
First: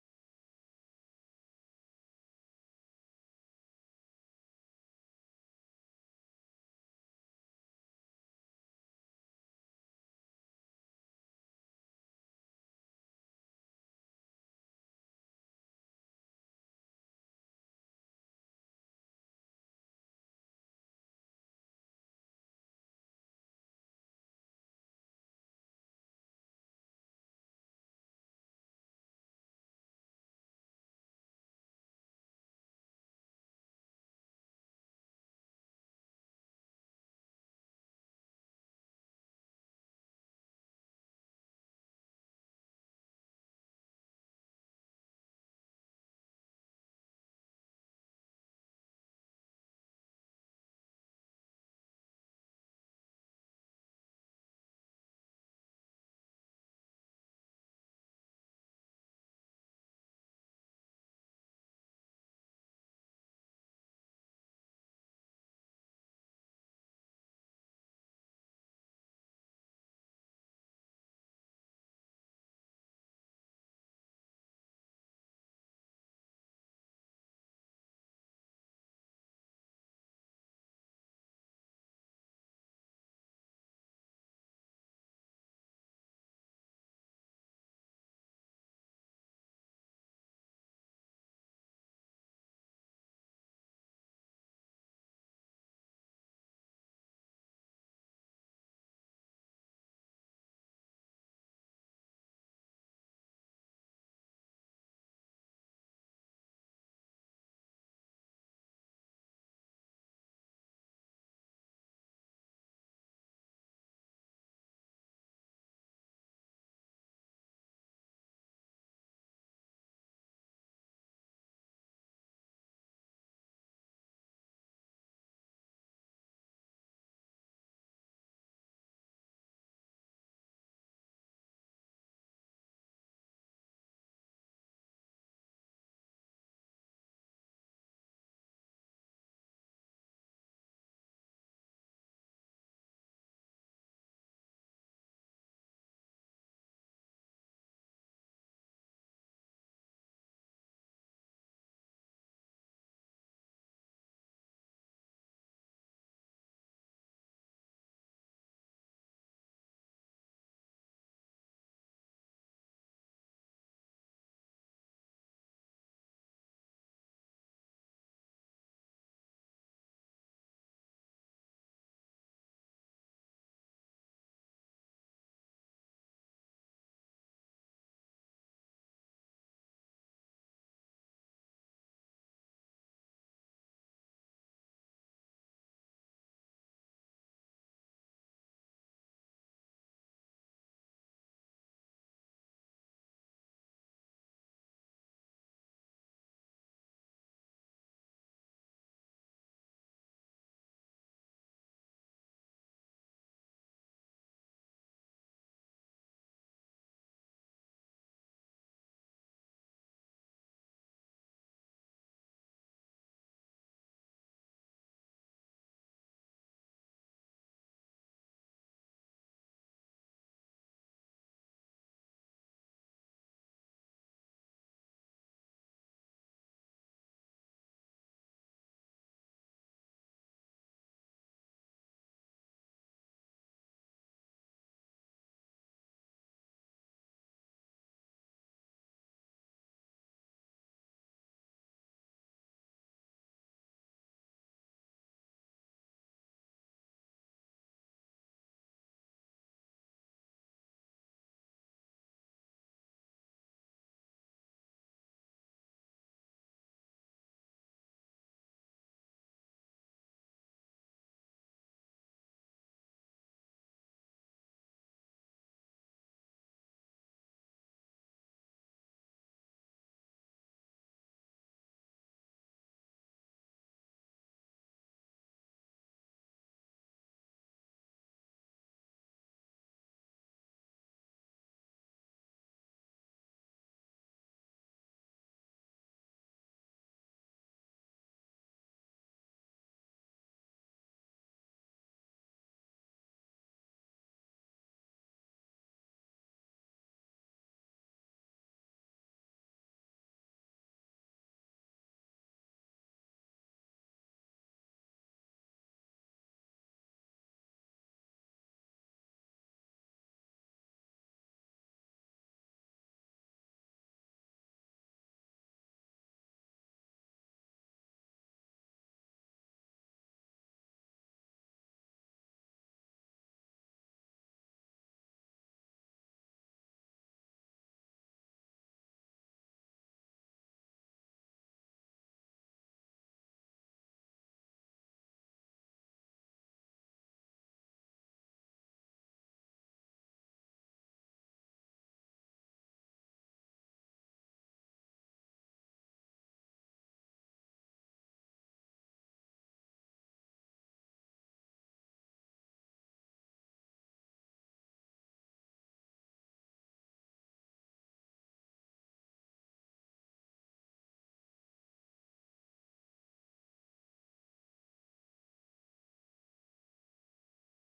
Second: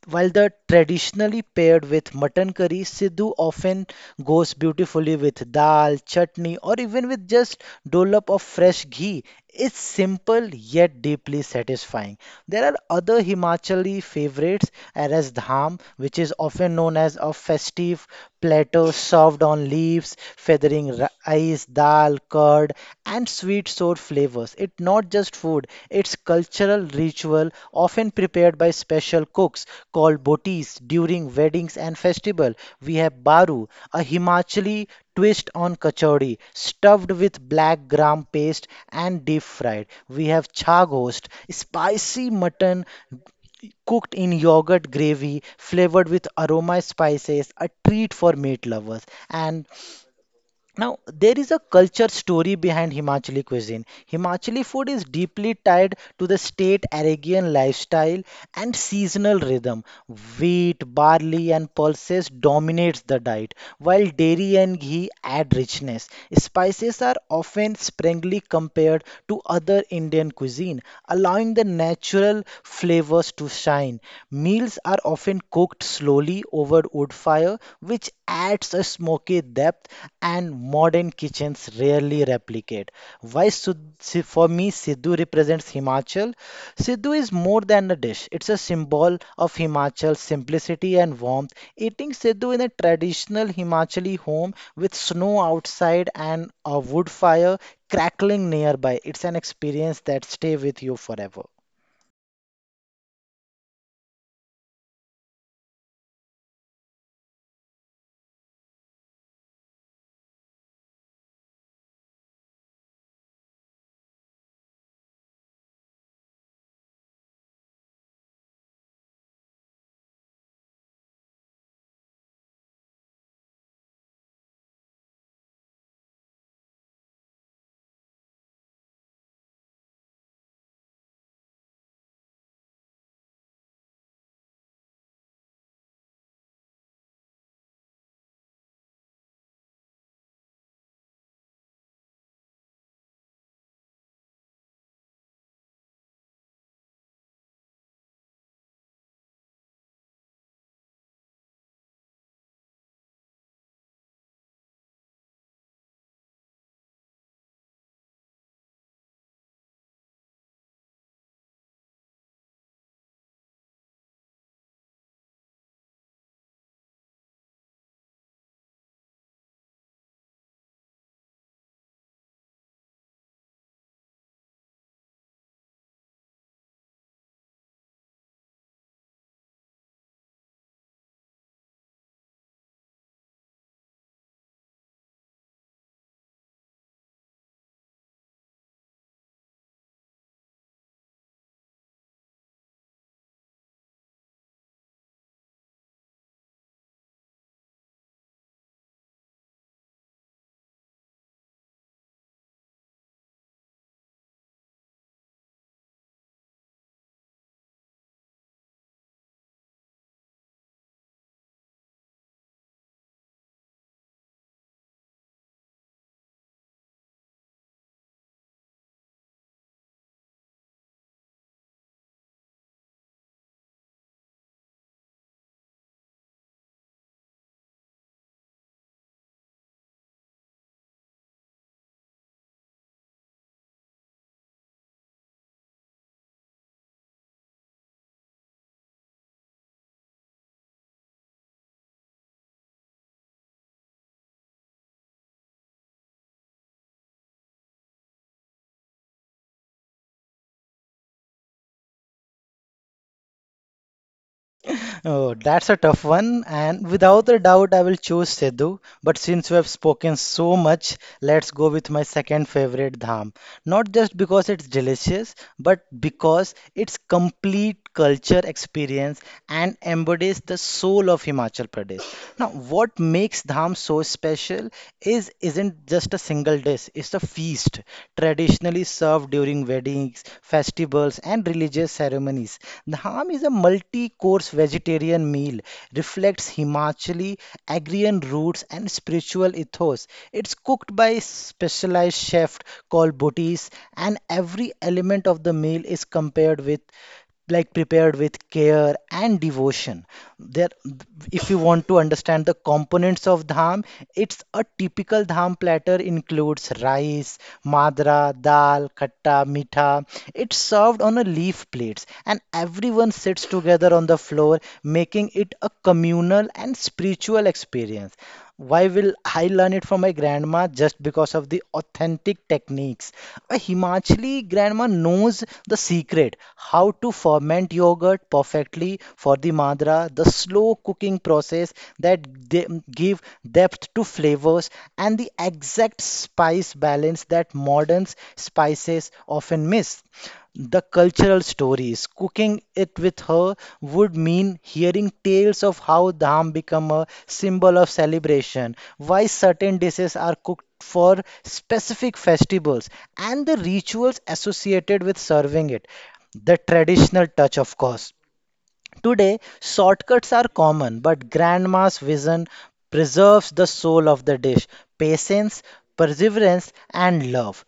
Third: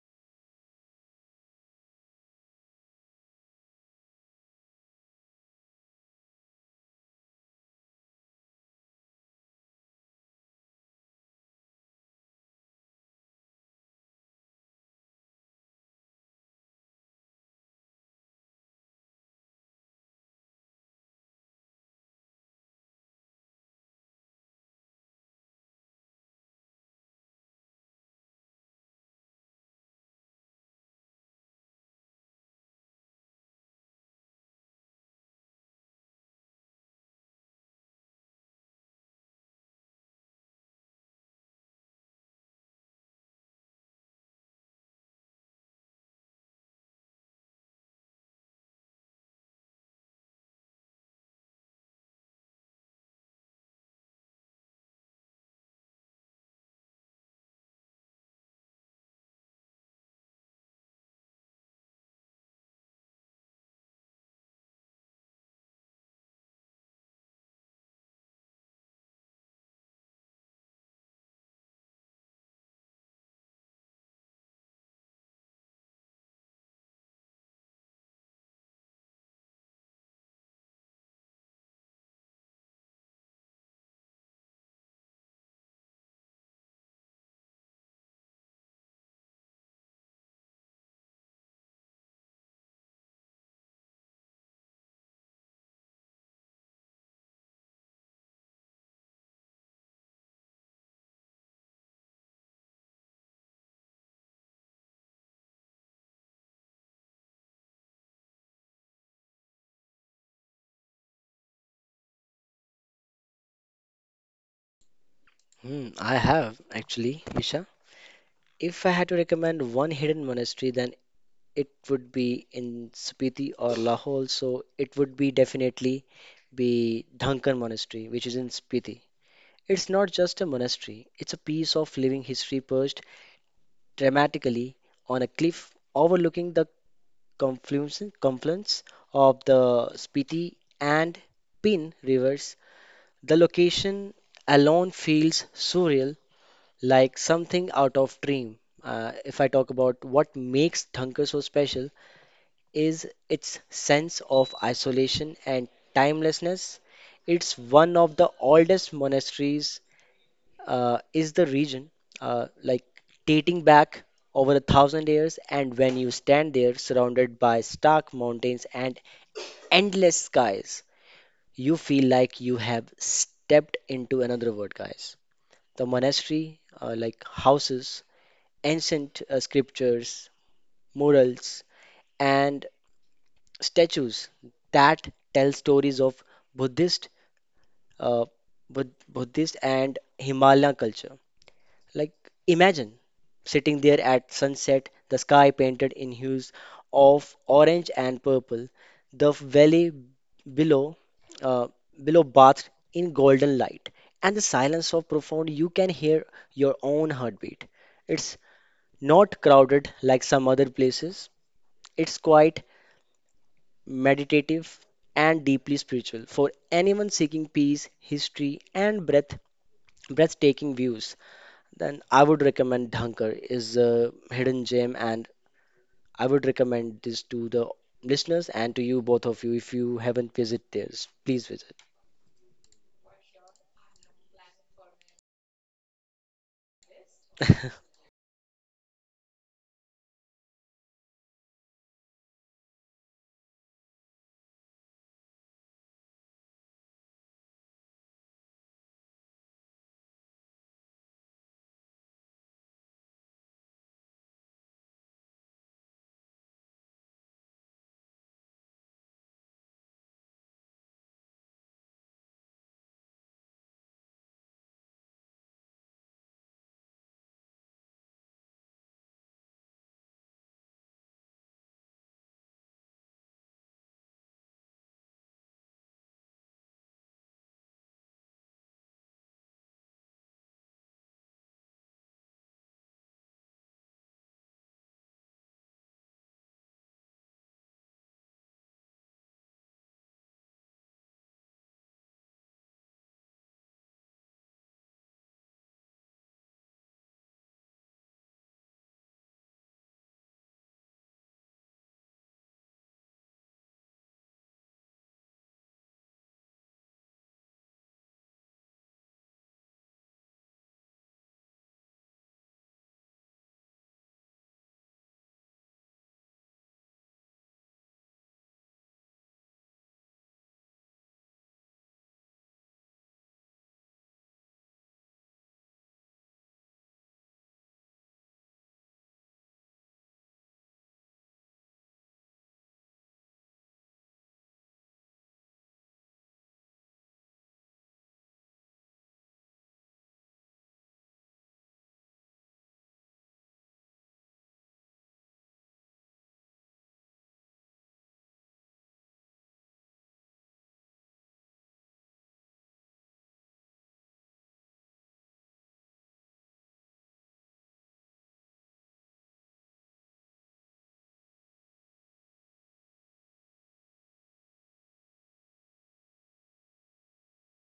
Speaker 1: while the traditionally paired with mutton curry, Sidhu often goes beautifully with dal, chutney, or even with just dollop of fresh ghee. It's simple yet deeply satisfying. There are other Himachali favorites, as dham, which is often known as a festive platter served on leaves, feathering rice, spices, dal, curd, and sweet sour flavors. It's not just food, it's cultural ritual often prepared by special cooks called botis during weddings and festival. We have baru, a Himachali twist on kachori, stuffed with black gram paste and deep fried. We have chaghost, spicy mutton cooked in yogurt gravy flavored with aroma spices, a treat for meat lovers. And now, there is a culture story behind Himachali cuisine. Himachali food is deeply tied to the state Arabian lifestyle and seasonal rhythm. Wheat, barley, and pulses dominates the diet, while dairy and ghee add richness. Spices are often sparingly compared to other Indian cuisine, allowing the natural flavors to shine. Meals are often cooked slowly over wood fire, which adds a smoky depth and modern kitchens rarely replicate. For me, Sidhu represents Himachal? Sidhu is more than a dish. It's a symbol of Himachal's simplicity and warmth. Eating Sidhu in a traditional Himachali home with snow outside and a wood fire crackling nearby, it's an experience that stay with you forever.
Speaker 2: Hmm, I have actually, Isha. If I had to recommend one hidden monastery, then it would be in Spiti or Lahore, so it would be definitely be Dhankar Monastery, which is in Spiti. It's not just a monastery, it's a piece of living history perched dramatically on a cliff overlooking the confluence of the Spiti and Pin rivers. The location alone feels surreal, like something out of dream. If I talk about what makes Dhankar so special, is its sense of isolation and timelessness. It's one of the oldest monasteries is the region, uh, like dating back over a thousand years. And when you stand there, surrounded by stark mountains and endless skies, you feel like you have stepped into another world, guys. The monastery, houses, ancient scriptures, murals, and statues that tell stories of Buddhist, uh, Buddhist and Himalayan culture. Like imagine sitting there at sunset, the sky painted in hues of orange and purple, the valley below, uh, bathed in golden light, and the silence so profound. You can hear your own heartbeat. It's not crowded like some other places. It's quiet meditative, and deeply spiritual. For anyone seeking peace, history, and breathtaking views, then I would recommend Dhankar is a hidden gem, and I would recommend this to the listeners and to you both of you if you haven't visited this, please visit. *laughs*
Speaker 1: Oh, that's a tough one, and without a doubt, I will choose Sidhu. But since we have spoken so much, let's go with my second favorite, dham. Not just because it's delicious, but because it's complete culture experience and embodies the soul of Himachal Pradesh. Now, what makes dham so special is isn't just a single dish, it's a feast traditionally served during weddings, festivals, and religious ceremonies. Dham is a multi-course vegetarian meal, reflects Himachali, agrarian roots, and spiritual ethos. It's cooked by a specialized chef called Bhutis, and every element of the meal is compared with like prepared with care and devotion. There, if you want to understand the components of dham, it's a typical dham platter includes rice, madra, dal, khatta, mitha. It's served on a leaf plates, and everyone sits together on the floor, making it a communal and spiritual experience. Why will I learn it from my grandma? Just because of the authentic techniques. A Himachali grandma knows the secret how to ferment yogurt perfectly for the madra, the slow cooking process that they give depth to flavors, and the exact spice balance that modern spices often miss the cultural stories. Cooking it with her would mean hearing tales of how dham become a symbol of celebration, why certain dishes are cooked for specific festivals, and the rituals associated with serving it. The traditional touch, of course. Today, shortcuts are common, but grandma's vision preserves the soul of the dish, patience, perseverance, and love.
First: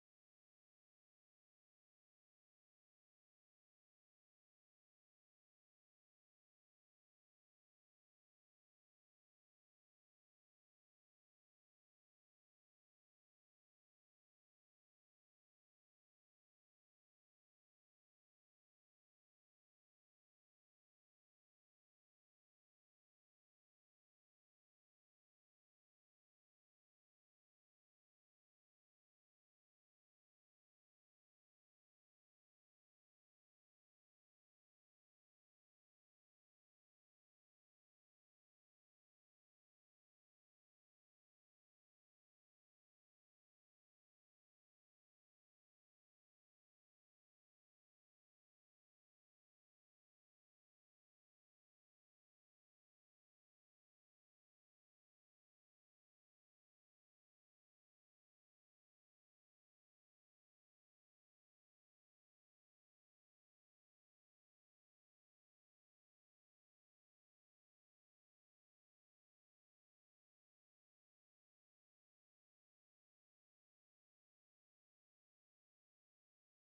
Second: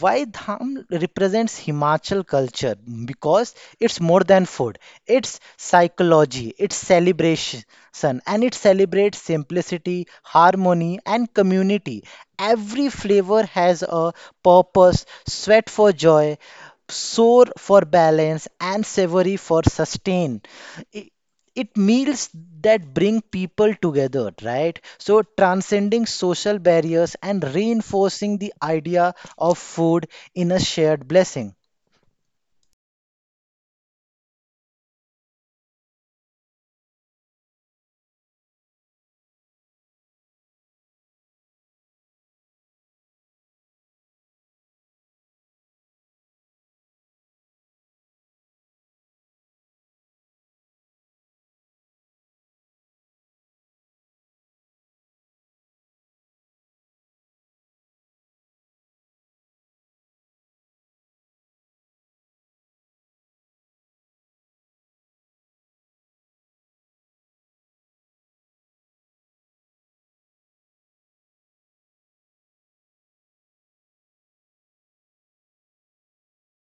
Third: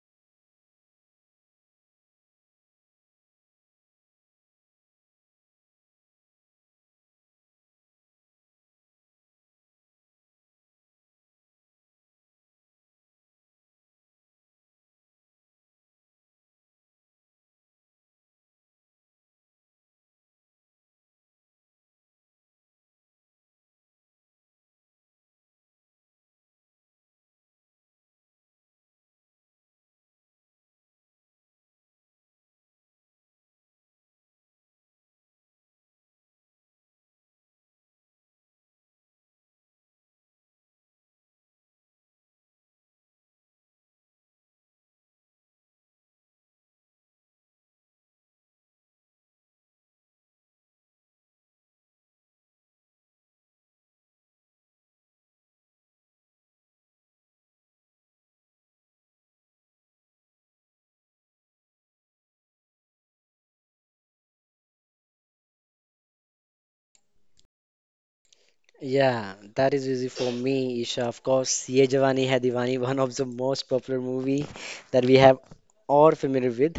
Speaker 1: Why dham represents Himachal culture? Because it's more than food, it's psychology, it's celebration, and it celebrates simplicity, harmony, and community. Every flavor has a purpose, sweat for joy, sour for balance, and savory for sustain. I- It meals that bring people together, right? So, transcending social barriers and reinforcing the idea of food in a shared blessing.
Speaker 2: Yeah, that is easy for me, Isha. Of course, Ye Jawani Hai Diwani, one of the most popular movie that we have all familiar with.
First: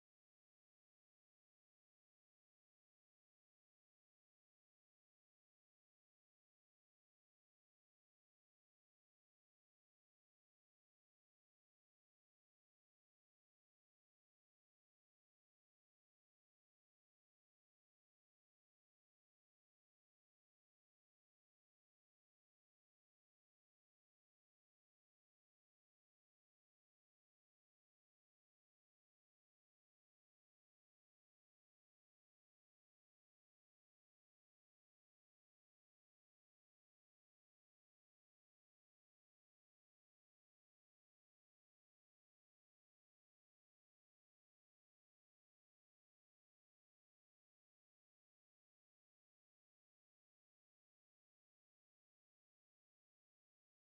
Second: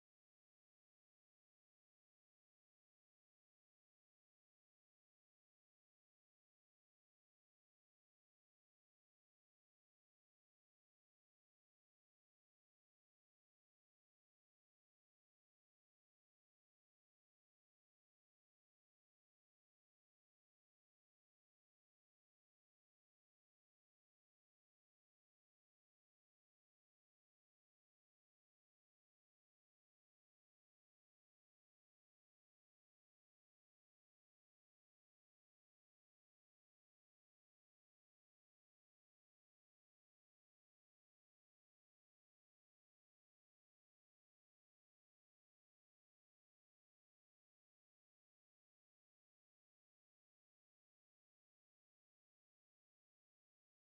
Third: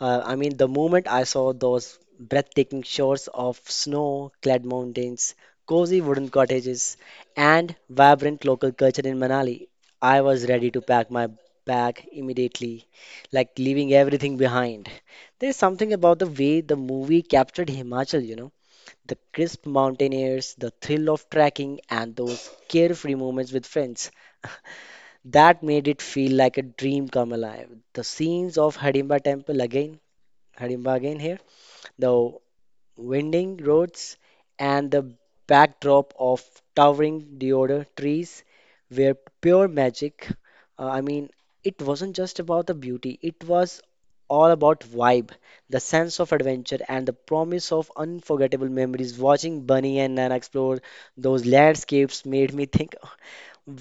Speaker 2: I mean, the moment I saw those breathtaking shores of snow-clad mountains, cozy wooden cottages, and vibrant local culture in Manali, I was ready to pack my bag immediately, like leaving everything behind. There's something about the way the movie captured Himachal, you know, the crisp mountain airs, the thrill of trekking, and those carefree moments with friends. That made it feel like a dream come alive. The scenes of Hidimba Temple again Harimba again here. The winding roads and the backdrop of towering deodar trees were pure magic. Uh, I mean, it wasn't just about the beauty, it was all about vibe, the sense of adventure, and the promise of unforgettable memories. Watching Bunny and Nana explore those landscapes made me think,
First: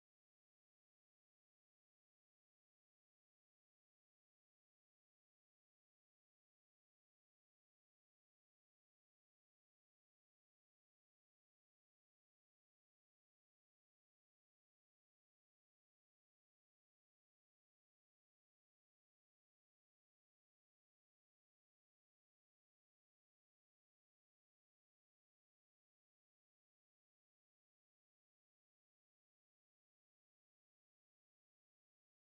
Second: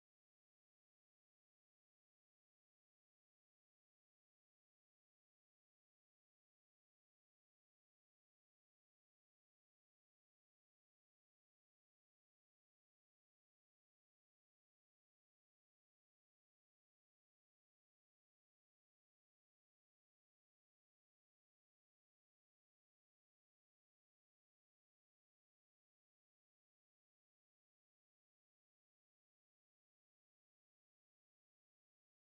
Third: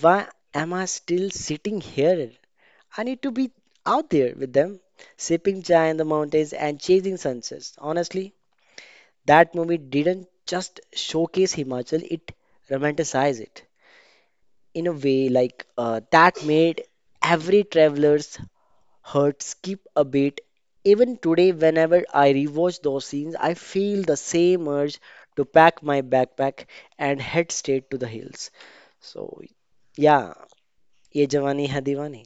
Speaker 2: why am I still sitting here? I need to be out there with them, sipping chai in the mountains and chasing sunsets. Honestly, that movie didn't just showcase Himachal, it romanticized it in a way like that made every traveler's heart skip a beat. Even today, whenever I rewatch those scenes, I feel the same urge to pack my backpack and head straight to the hills. So, yeah, ye jawani hai diwani.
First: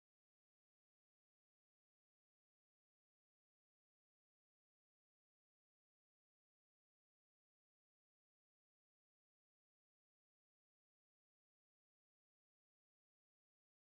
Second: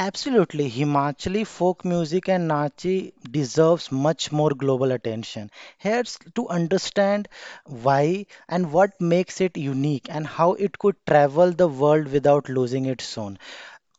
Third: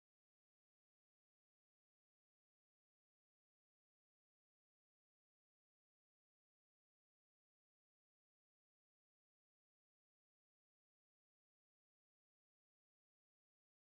Speaker 1: Absolutely, Himachali folk music and Nachi deserves much more global attention. Here's to understand why and what makes it unique and how it could travel the world without losing its own.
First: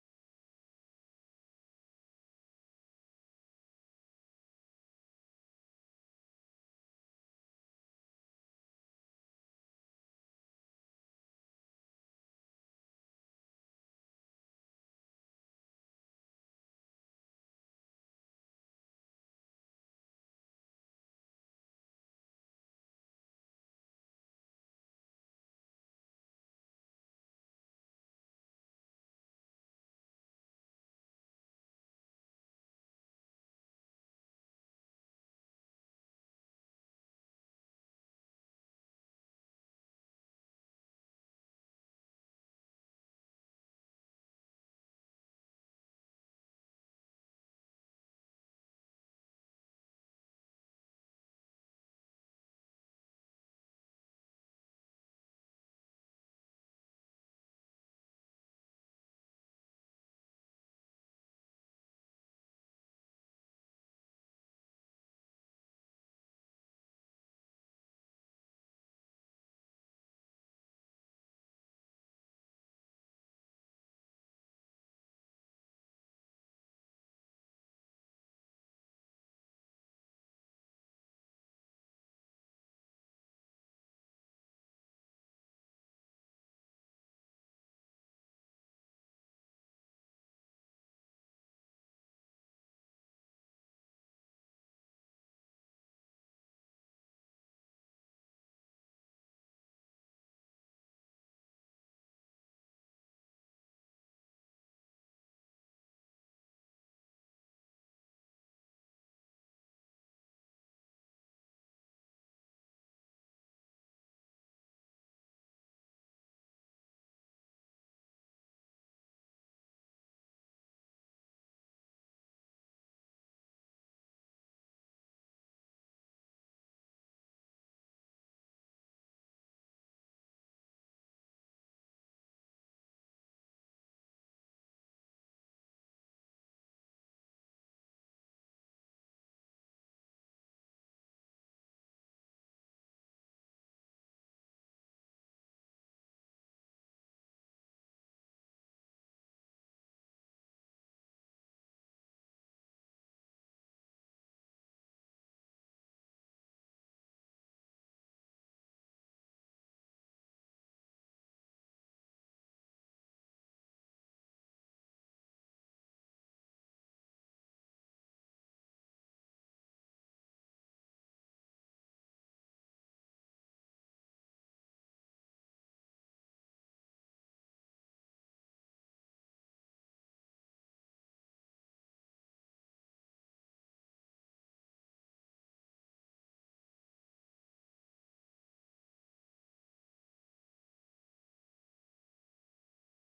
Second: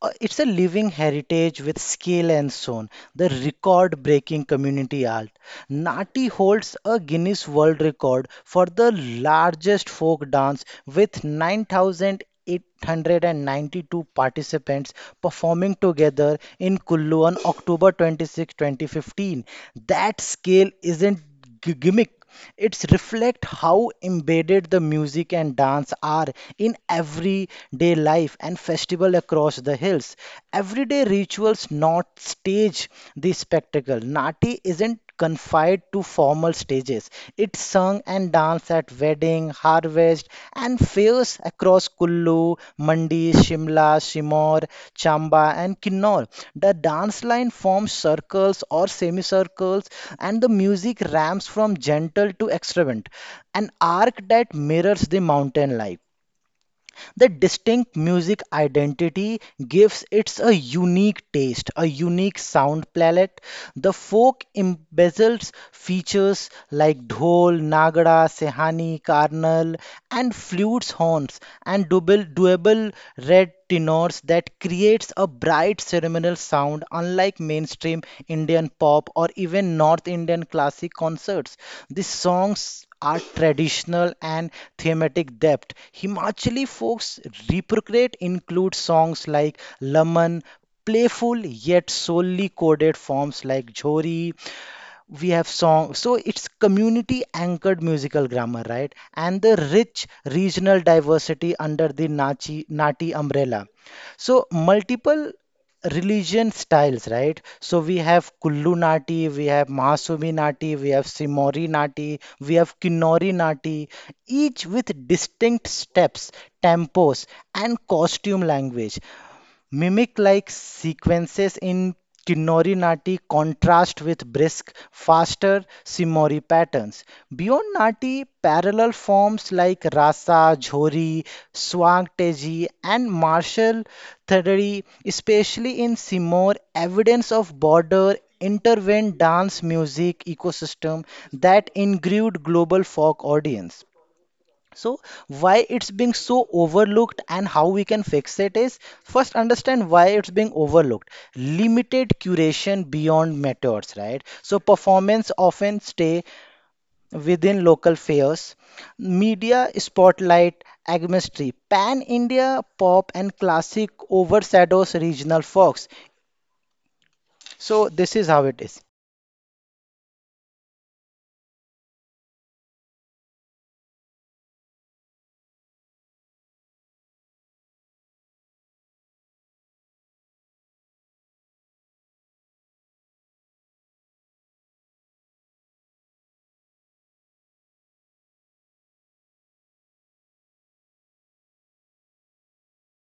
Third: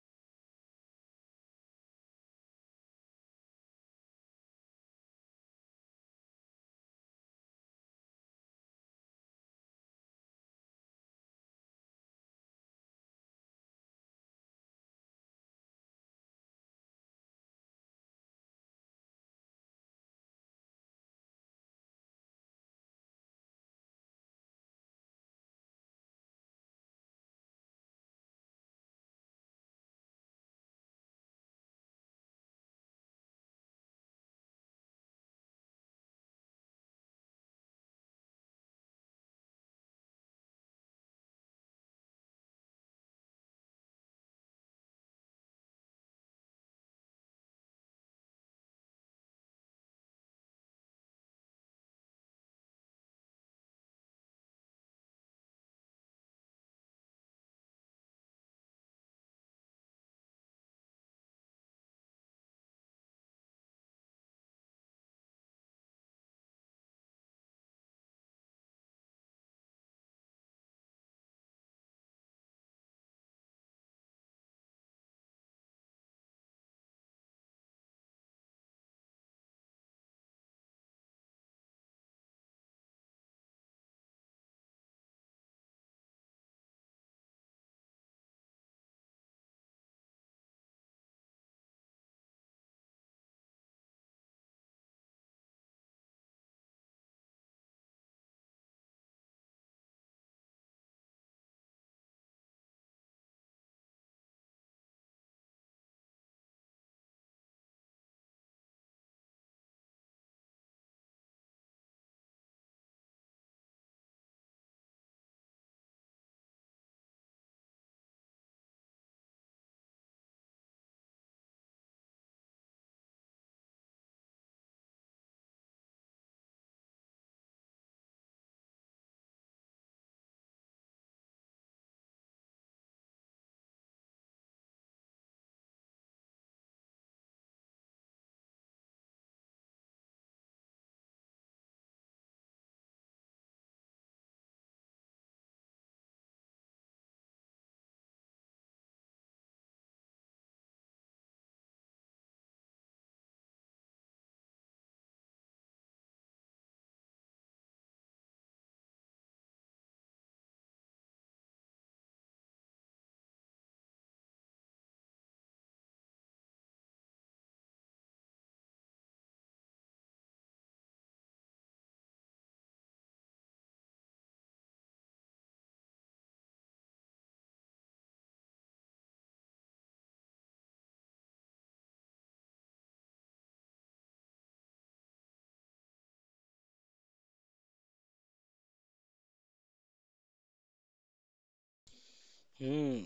Speaker 1: It's a living heritage with skill and soul. The record breaking community art. Nati holds a Guinness World Record for the largest folk dance with 9,892 participants performing together in Kullu on October 26, 2015. That scale isn't gimmick. It's reflect how embedded the music and dance are in everyday life and festival across the hills. Everyday rituals, not stage the spectacle. Nati isn't confined to formal stages. It's sung and danced events at wedding, harvest, and fairs across Kullu, Mandi, Shimla, Shimor, Chamba, and Kinnaur. The dance line forms circles or semicircles, and the music ramps from gentle to extravagant, an arc that mirrors the mountain life. The distinct music identity gives it a unique taste, a unique sound palette. The folk embezzles features like dhol, nagada, sehani, karnal, and flutes, horns, and doable red tenors that creates a bright ceremonial sound unlike mainstream Indian pop or even North Indian classic concerts. These songs are traditional and thematic depth. Himachali folk's repertoire include songs like Laman, playful yet solely coded forms like Jhori, we have song, so it's community anchored musical grammar, right? And the rich regional diversity under the nachi nati umbrella, so multiple religion styles, right? So we have Kullu nati, we have Mahasumi nati, we have Simori nati, we have Kinnori nati, each with distinct steps, tempos, and costume language. Mimic-like sequences in Kinori-nati contrast with brisk, faster Shimori patterns. Beyond nati, parallel forms like rasa, jhori, swagteji, and martial theory, especially in Simor, evidence of border intervened dance music ecosystem that ingrained global folk audience. So, why it's being so overlooked and how we can fix it is first understand why it's being overlooked. Limited curation beyond methods, right? So, performance often stay within local fairs. Media spotlight agmistry. Pan India pop and classic overshadows regional folks. So, this is how it is.
Speaker 2: Hmm.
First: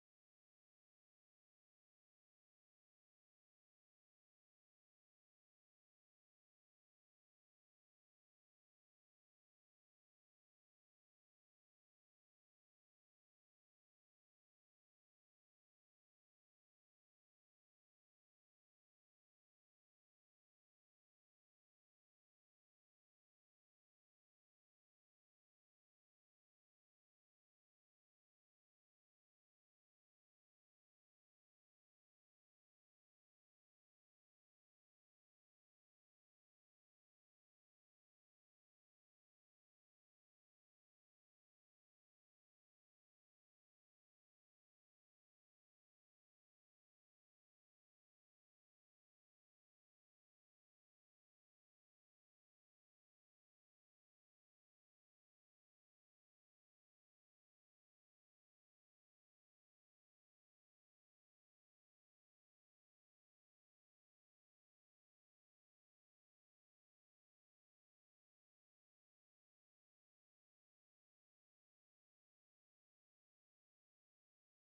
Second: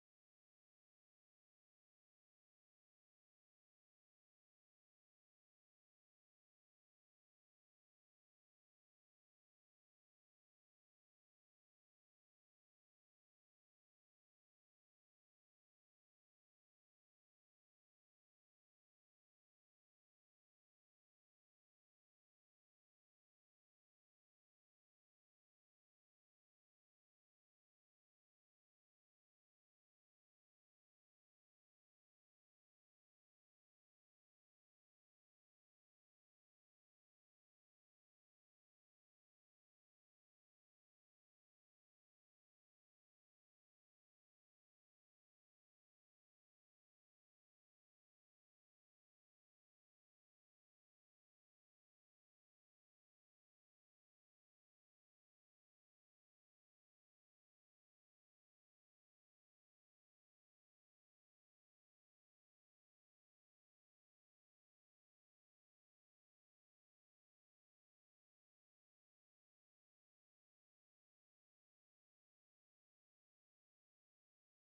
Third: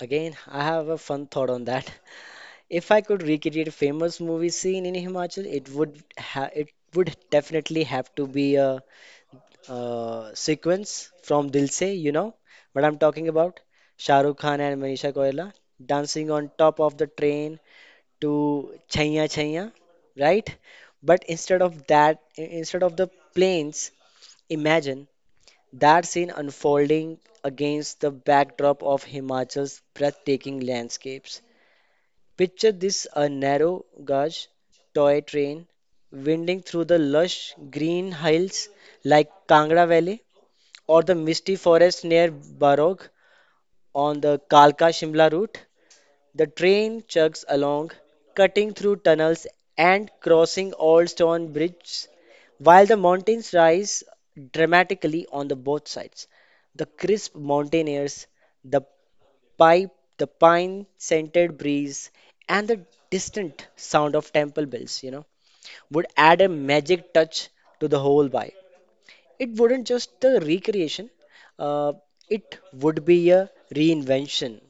Speaker 2: Again, I have a fun thought on that. *laughs* If I could recreate a famous movie scene in Himachal, it would ha it would definitely have to be a, sequence from Dil Se, you know what I'm talking about? Shah Rukh Khan and Manisha Koirala dancing on top of the train to Chaiya Chaiya, right? But instead of that, instead of the planes, imagine that scene unfolding against the backdrop of Himachal's breathtaking landscapes. Picture this a narrow gauge toy train winding through the lush green hills like Kangra Valley or the misty forest near Barog on the Kalka Shimla route. The train chugs along, cutting through tunnels and crossing old stone bridges, while the mountains rise dramatically on the both sides. The crisp mountain airs, the pipe, the pine-scented breeze, and the distant sound of temple bells, you know, would add a magic touch to the whole vibe. It wouldn't just a recreation, uh, it would be a reinvention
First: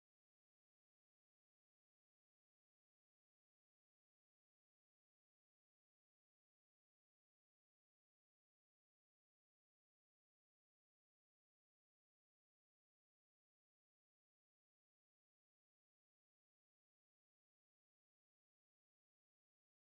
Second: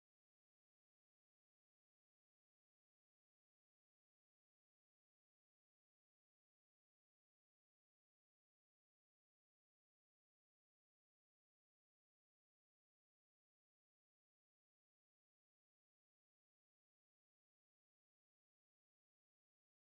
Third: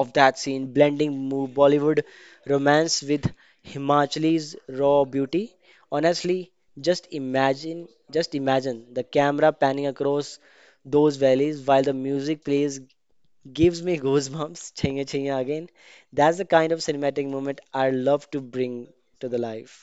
Speaker 2: of that scene, blending Bollywood romance with Himachali's raw beauty. Honestly, just imagine the camera panning across those valleys while the music plays gives me goosebumps. *laughs* Chinga chinga again. That's the kind of cinematic moment I love to bring to the life.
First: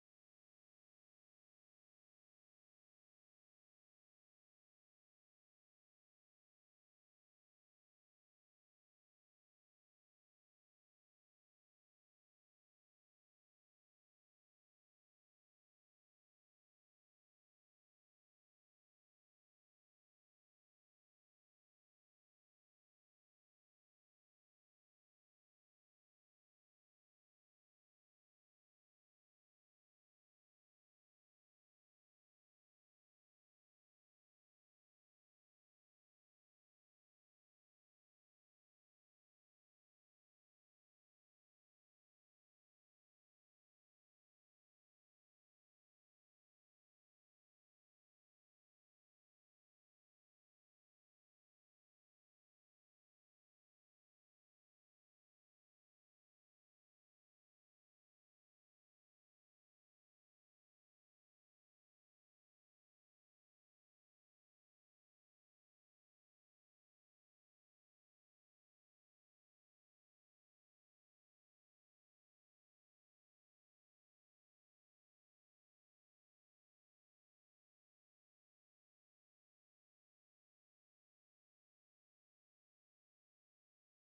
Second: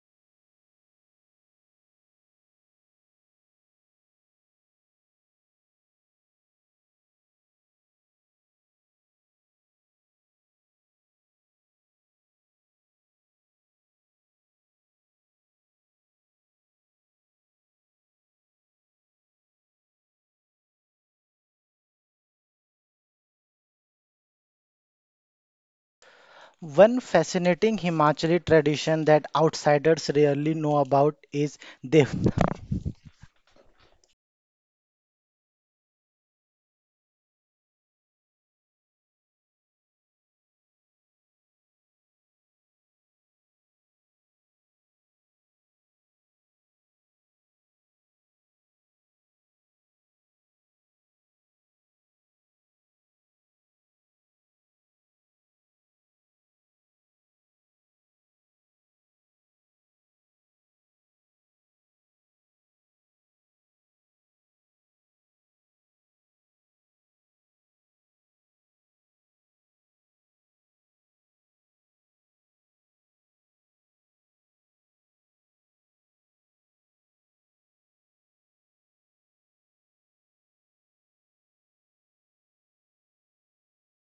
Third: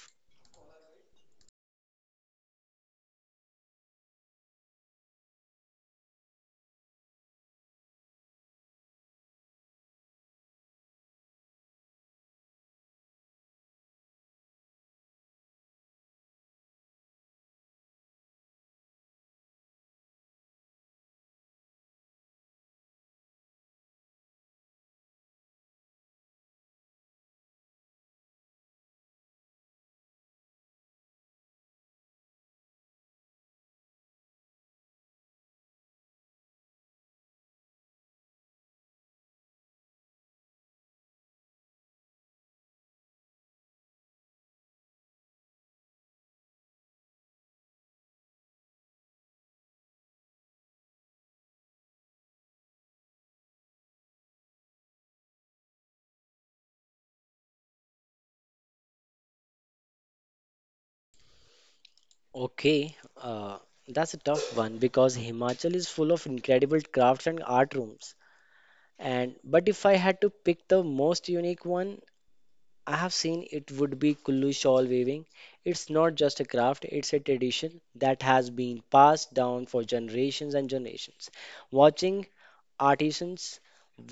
Speaker 1: One fascinating Himachali tradition that outsiders rarely know about is Dev
Speaker 2: Okay, uh, that's a tough one because Himachal is full of incredible crafts and art rooms. And but if I had to pick the most unique one, I have seen it would be Kullu shawl weaving. It's not just a craft, it's a tradition that has been passed down for generations and generations. Watching artisans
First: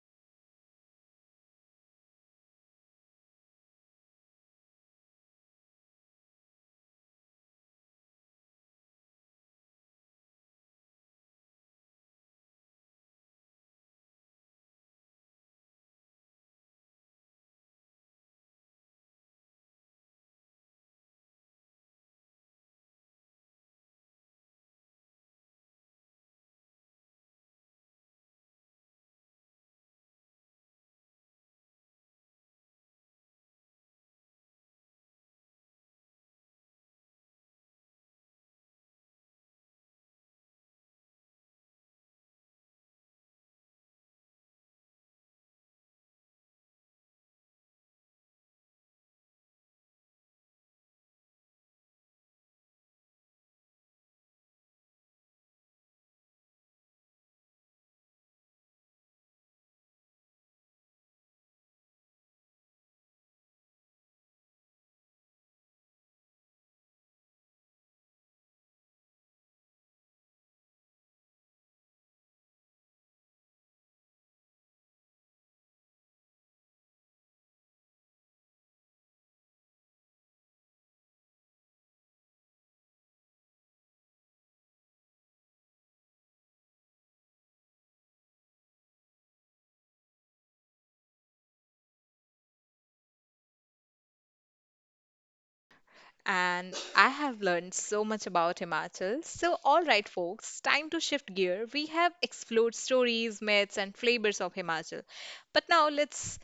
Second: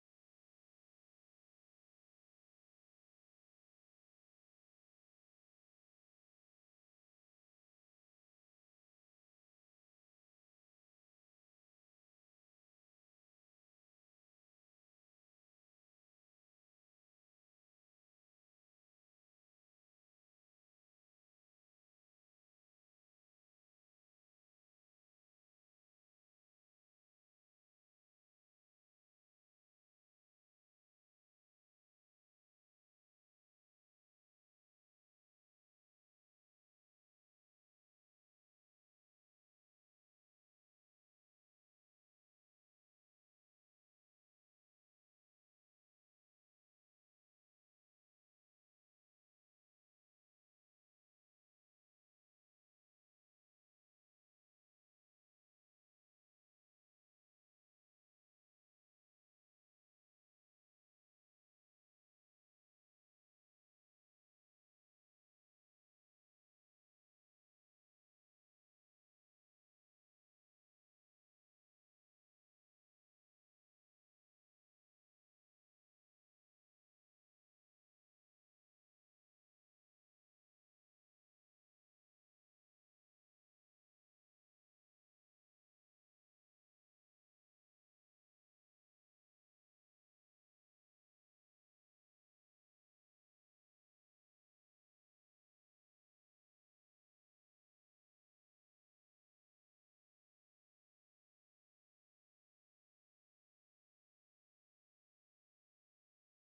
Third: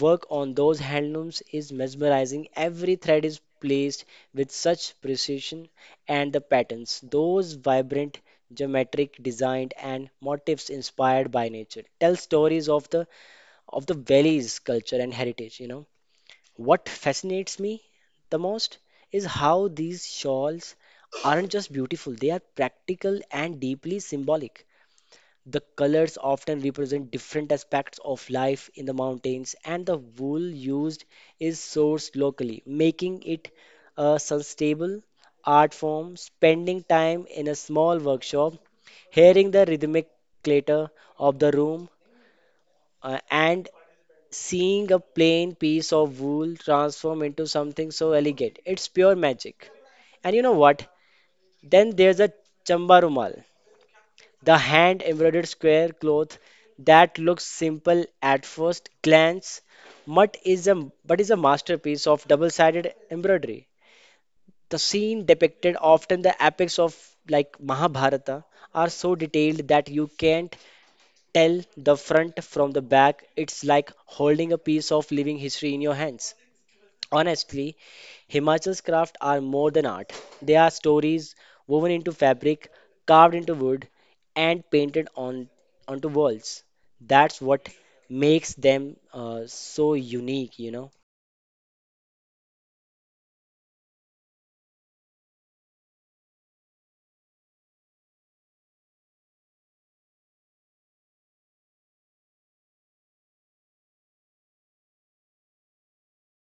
Speaker 2: work on those handlooms is mesmerizing. Every thread is placed with such precision, and the patterns, those vibrant geometric design and motifs inspired by nature, tell stories of the valley's culture and heritage, you know. What fascinates me the most is how these shawls aren't just beautiful, they are practical and deeply symbolic. The colors often represent different aspects of life in the mountains, and the wool used is sourced locally, making it a sustainable art form. Spending time in a small workshop, hearing the rhythmic clatter of the room, and seeing a plain piece of wool transform into something so elegant, it's pure magic. And you know what? Then there's a chamba rumal, the hand embroidered square cloth that looks simple at first glance, but is a but is a masterpiece of double-sided embroidery. The scene depicted often the epics of like Mahabharata are so detailed that you can't tell the front from the back. It's like holding a piece of living history in your hands. Honestly, Himachal's craft are more than art. They are stories woven into fabric, carved into wood, and painted on onto walls. That's what makes them so unique, you know.
Speaker 3: And I have learned so much about Himachal. So, all right, folks, time to shift gear. We have explored stories, myths, and flavors of Himachal. But now let's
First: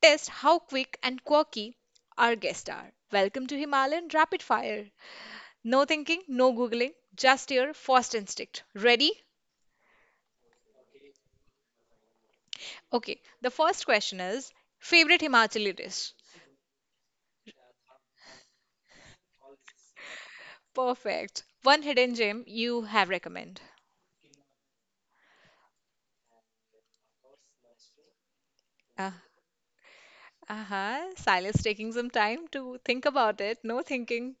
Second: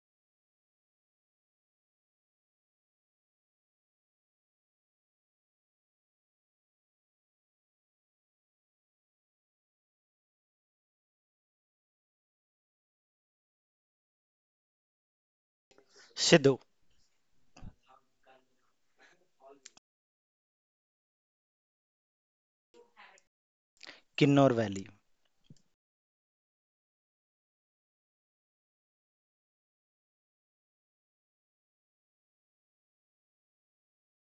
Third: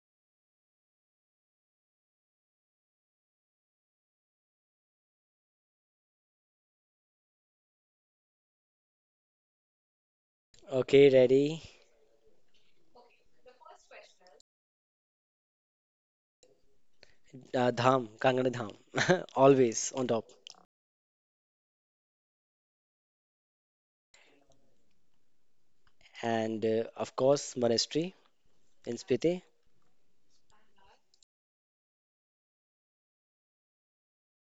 Speaker 3: test how quick and quirky our guests are. Welcome to Himalayan Rapid Fire. No thinking, no Googling, just your first instinct. Ready?
Speaker 2: Okay, ready?
Speaker 3: Okay, the first question is favorite Himachali dish?
Speaker 1: Sidhu,
Speaker 2: Dham, Kangana Dham, *laughs* always on top.
Speaker 3: Perfect. One hidden gem you have recommend.
Speaker 1: Kinnor Valley,
Speaker 2: And of course, monastery in Spiti.
Speaker 3: Uh-huh. Silas taking some time to think about it. No thinking,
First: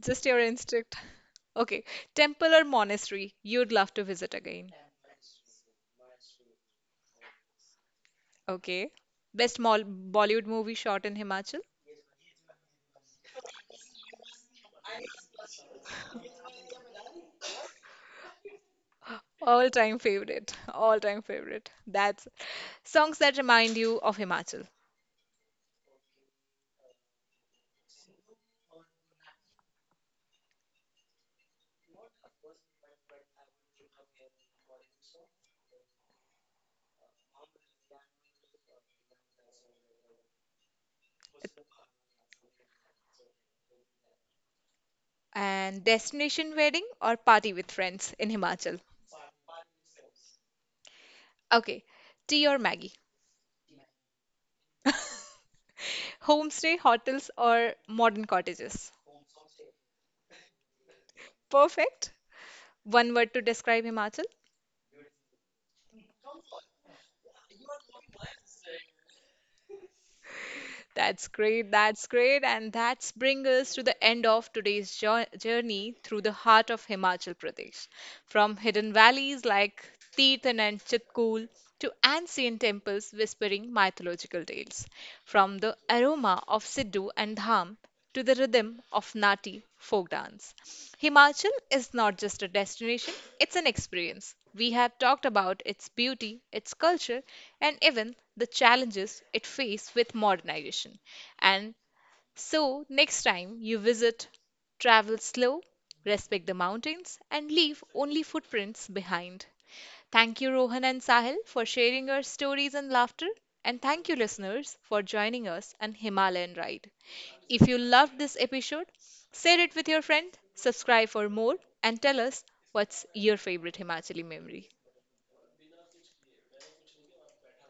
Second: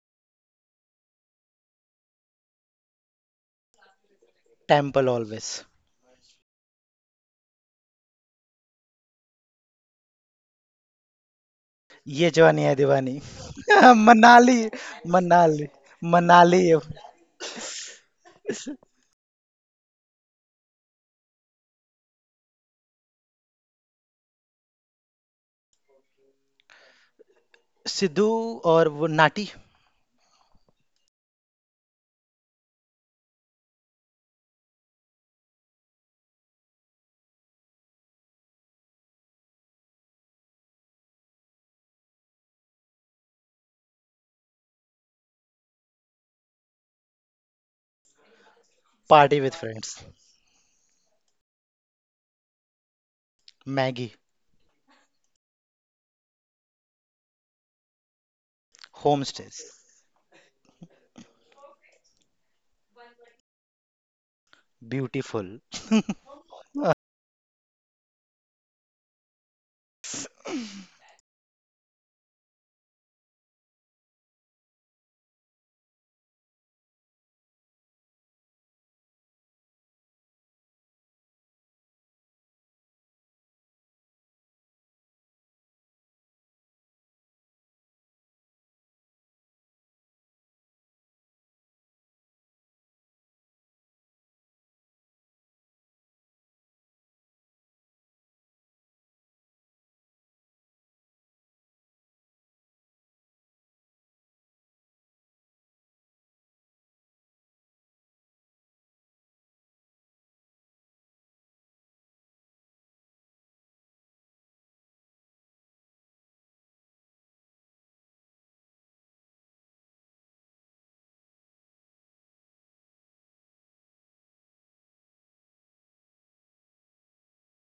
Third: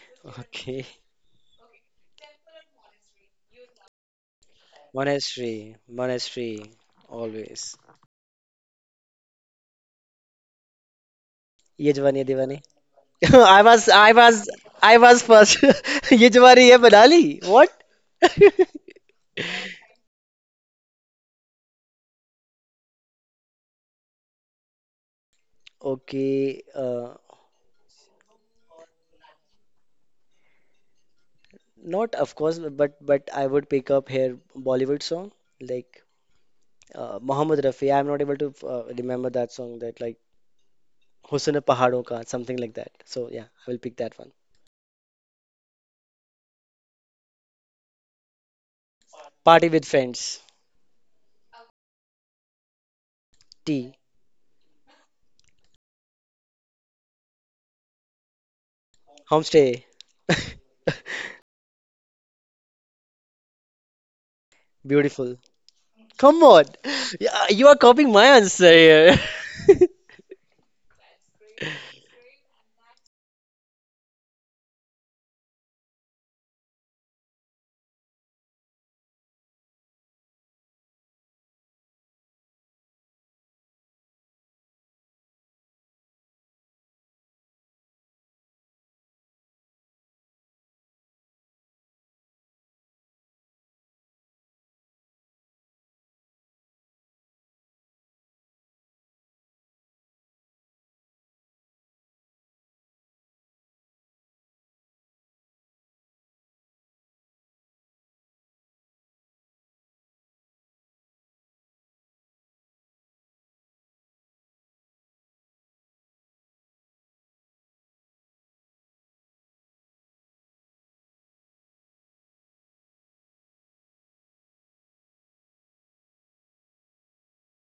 Speaker 3: just your
Speaker 2: Okay,
Speaker 3: instinct. Okay. Temple or monastery you'd love to visit again.
Speaker 1: temple always.
Speaker 2: monastery, monastery, always.
Speaker 3: Okay. Best mol Bollywood movie shot in Himachal.
Speaker 2: Ye Jawani Ye
Speaker 1: ये
Speaker 2: Diwani.
Speaker 1: जवानी है दीवानी
Speaker 2: *laughs* I was,
Speaker 1: *laughs*
Speaker 2: I was,
Speaker 1: Manali
Speaker 2: I was first.
Speaker 1: Manali
Speaker 2: *laughs* ये
Speaker 1: मनाली
Speaker 2: तुम्हारी ये बना ली? What? *laughs*
Speaker 3: All time favorite. *laughs* All time favorite. That's songs that remind you of Himachal.
Speaker 2: Okay,
Speaker 1: Sidhu और वो Nati
Speaker 2: not of course, but I would pick up here Bollywood song like Mohammed Rafi. I'm not able to remember that song that like Husn Pahadon Ka something like that. So yeah, I will pick that one.
Speaker 3: And destination wedding or party with friends in Himachal.
Speaker 1: Party with
Speaker 2: Party with
Speaker 1: friends
Speaker 2: friends,
Speaker 3: Okay. Tea or Maggie?
Speaker 2: tea,
Speaker 1: Maggi
Speaker 3: Homestay, hotels, or modern cottages?
Speaker 1: Homestay
Speaker 2: homestay, *laughs*
Speaker 3: Perfect. One word to describe Himachal.
Speaker 2: beautiful.
Speaker 1: *laughs*
Speaker 2: Come on, yeah, you are copying my answer here. *laughs*
Speaker 3: That's great. That's great. And that's bring us to the end of today's journey through the heart of Himachal Pradesh. From hidden valleys like Tirthan and Chitkul to ancient temples whispering mythological tales. From the aroma of Sidhu and Dham to the rhythm of Nati folk dance. Himachal is not just a destination, it's an experience. We have talked about its beauty, its culture, and even the challenges it faces with modernization. And so, next time you visit, travel slow, respect the mountains, and leave only footprints behind. Thank you, Rohan and Sahil, for sharing your stories and laughter. And thank you, listeners, for joining us on Himalayan Ride. If you loved this episode, share it with your friend, subscribe for more, and tell us what's your favorite Himachali memory.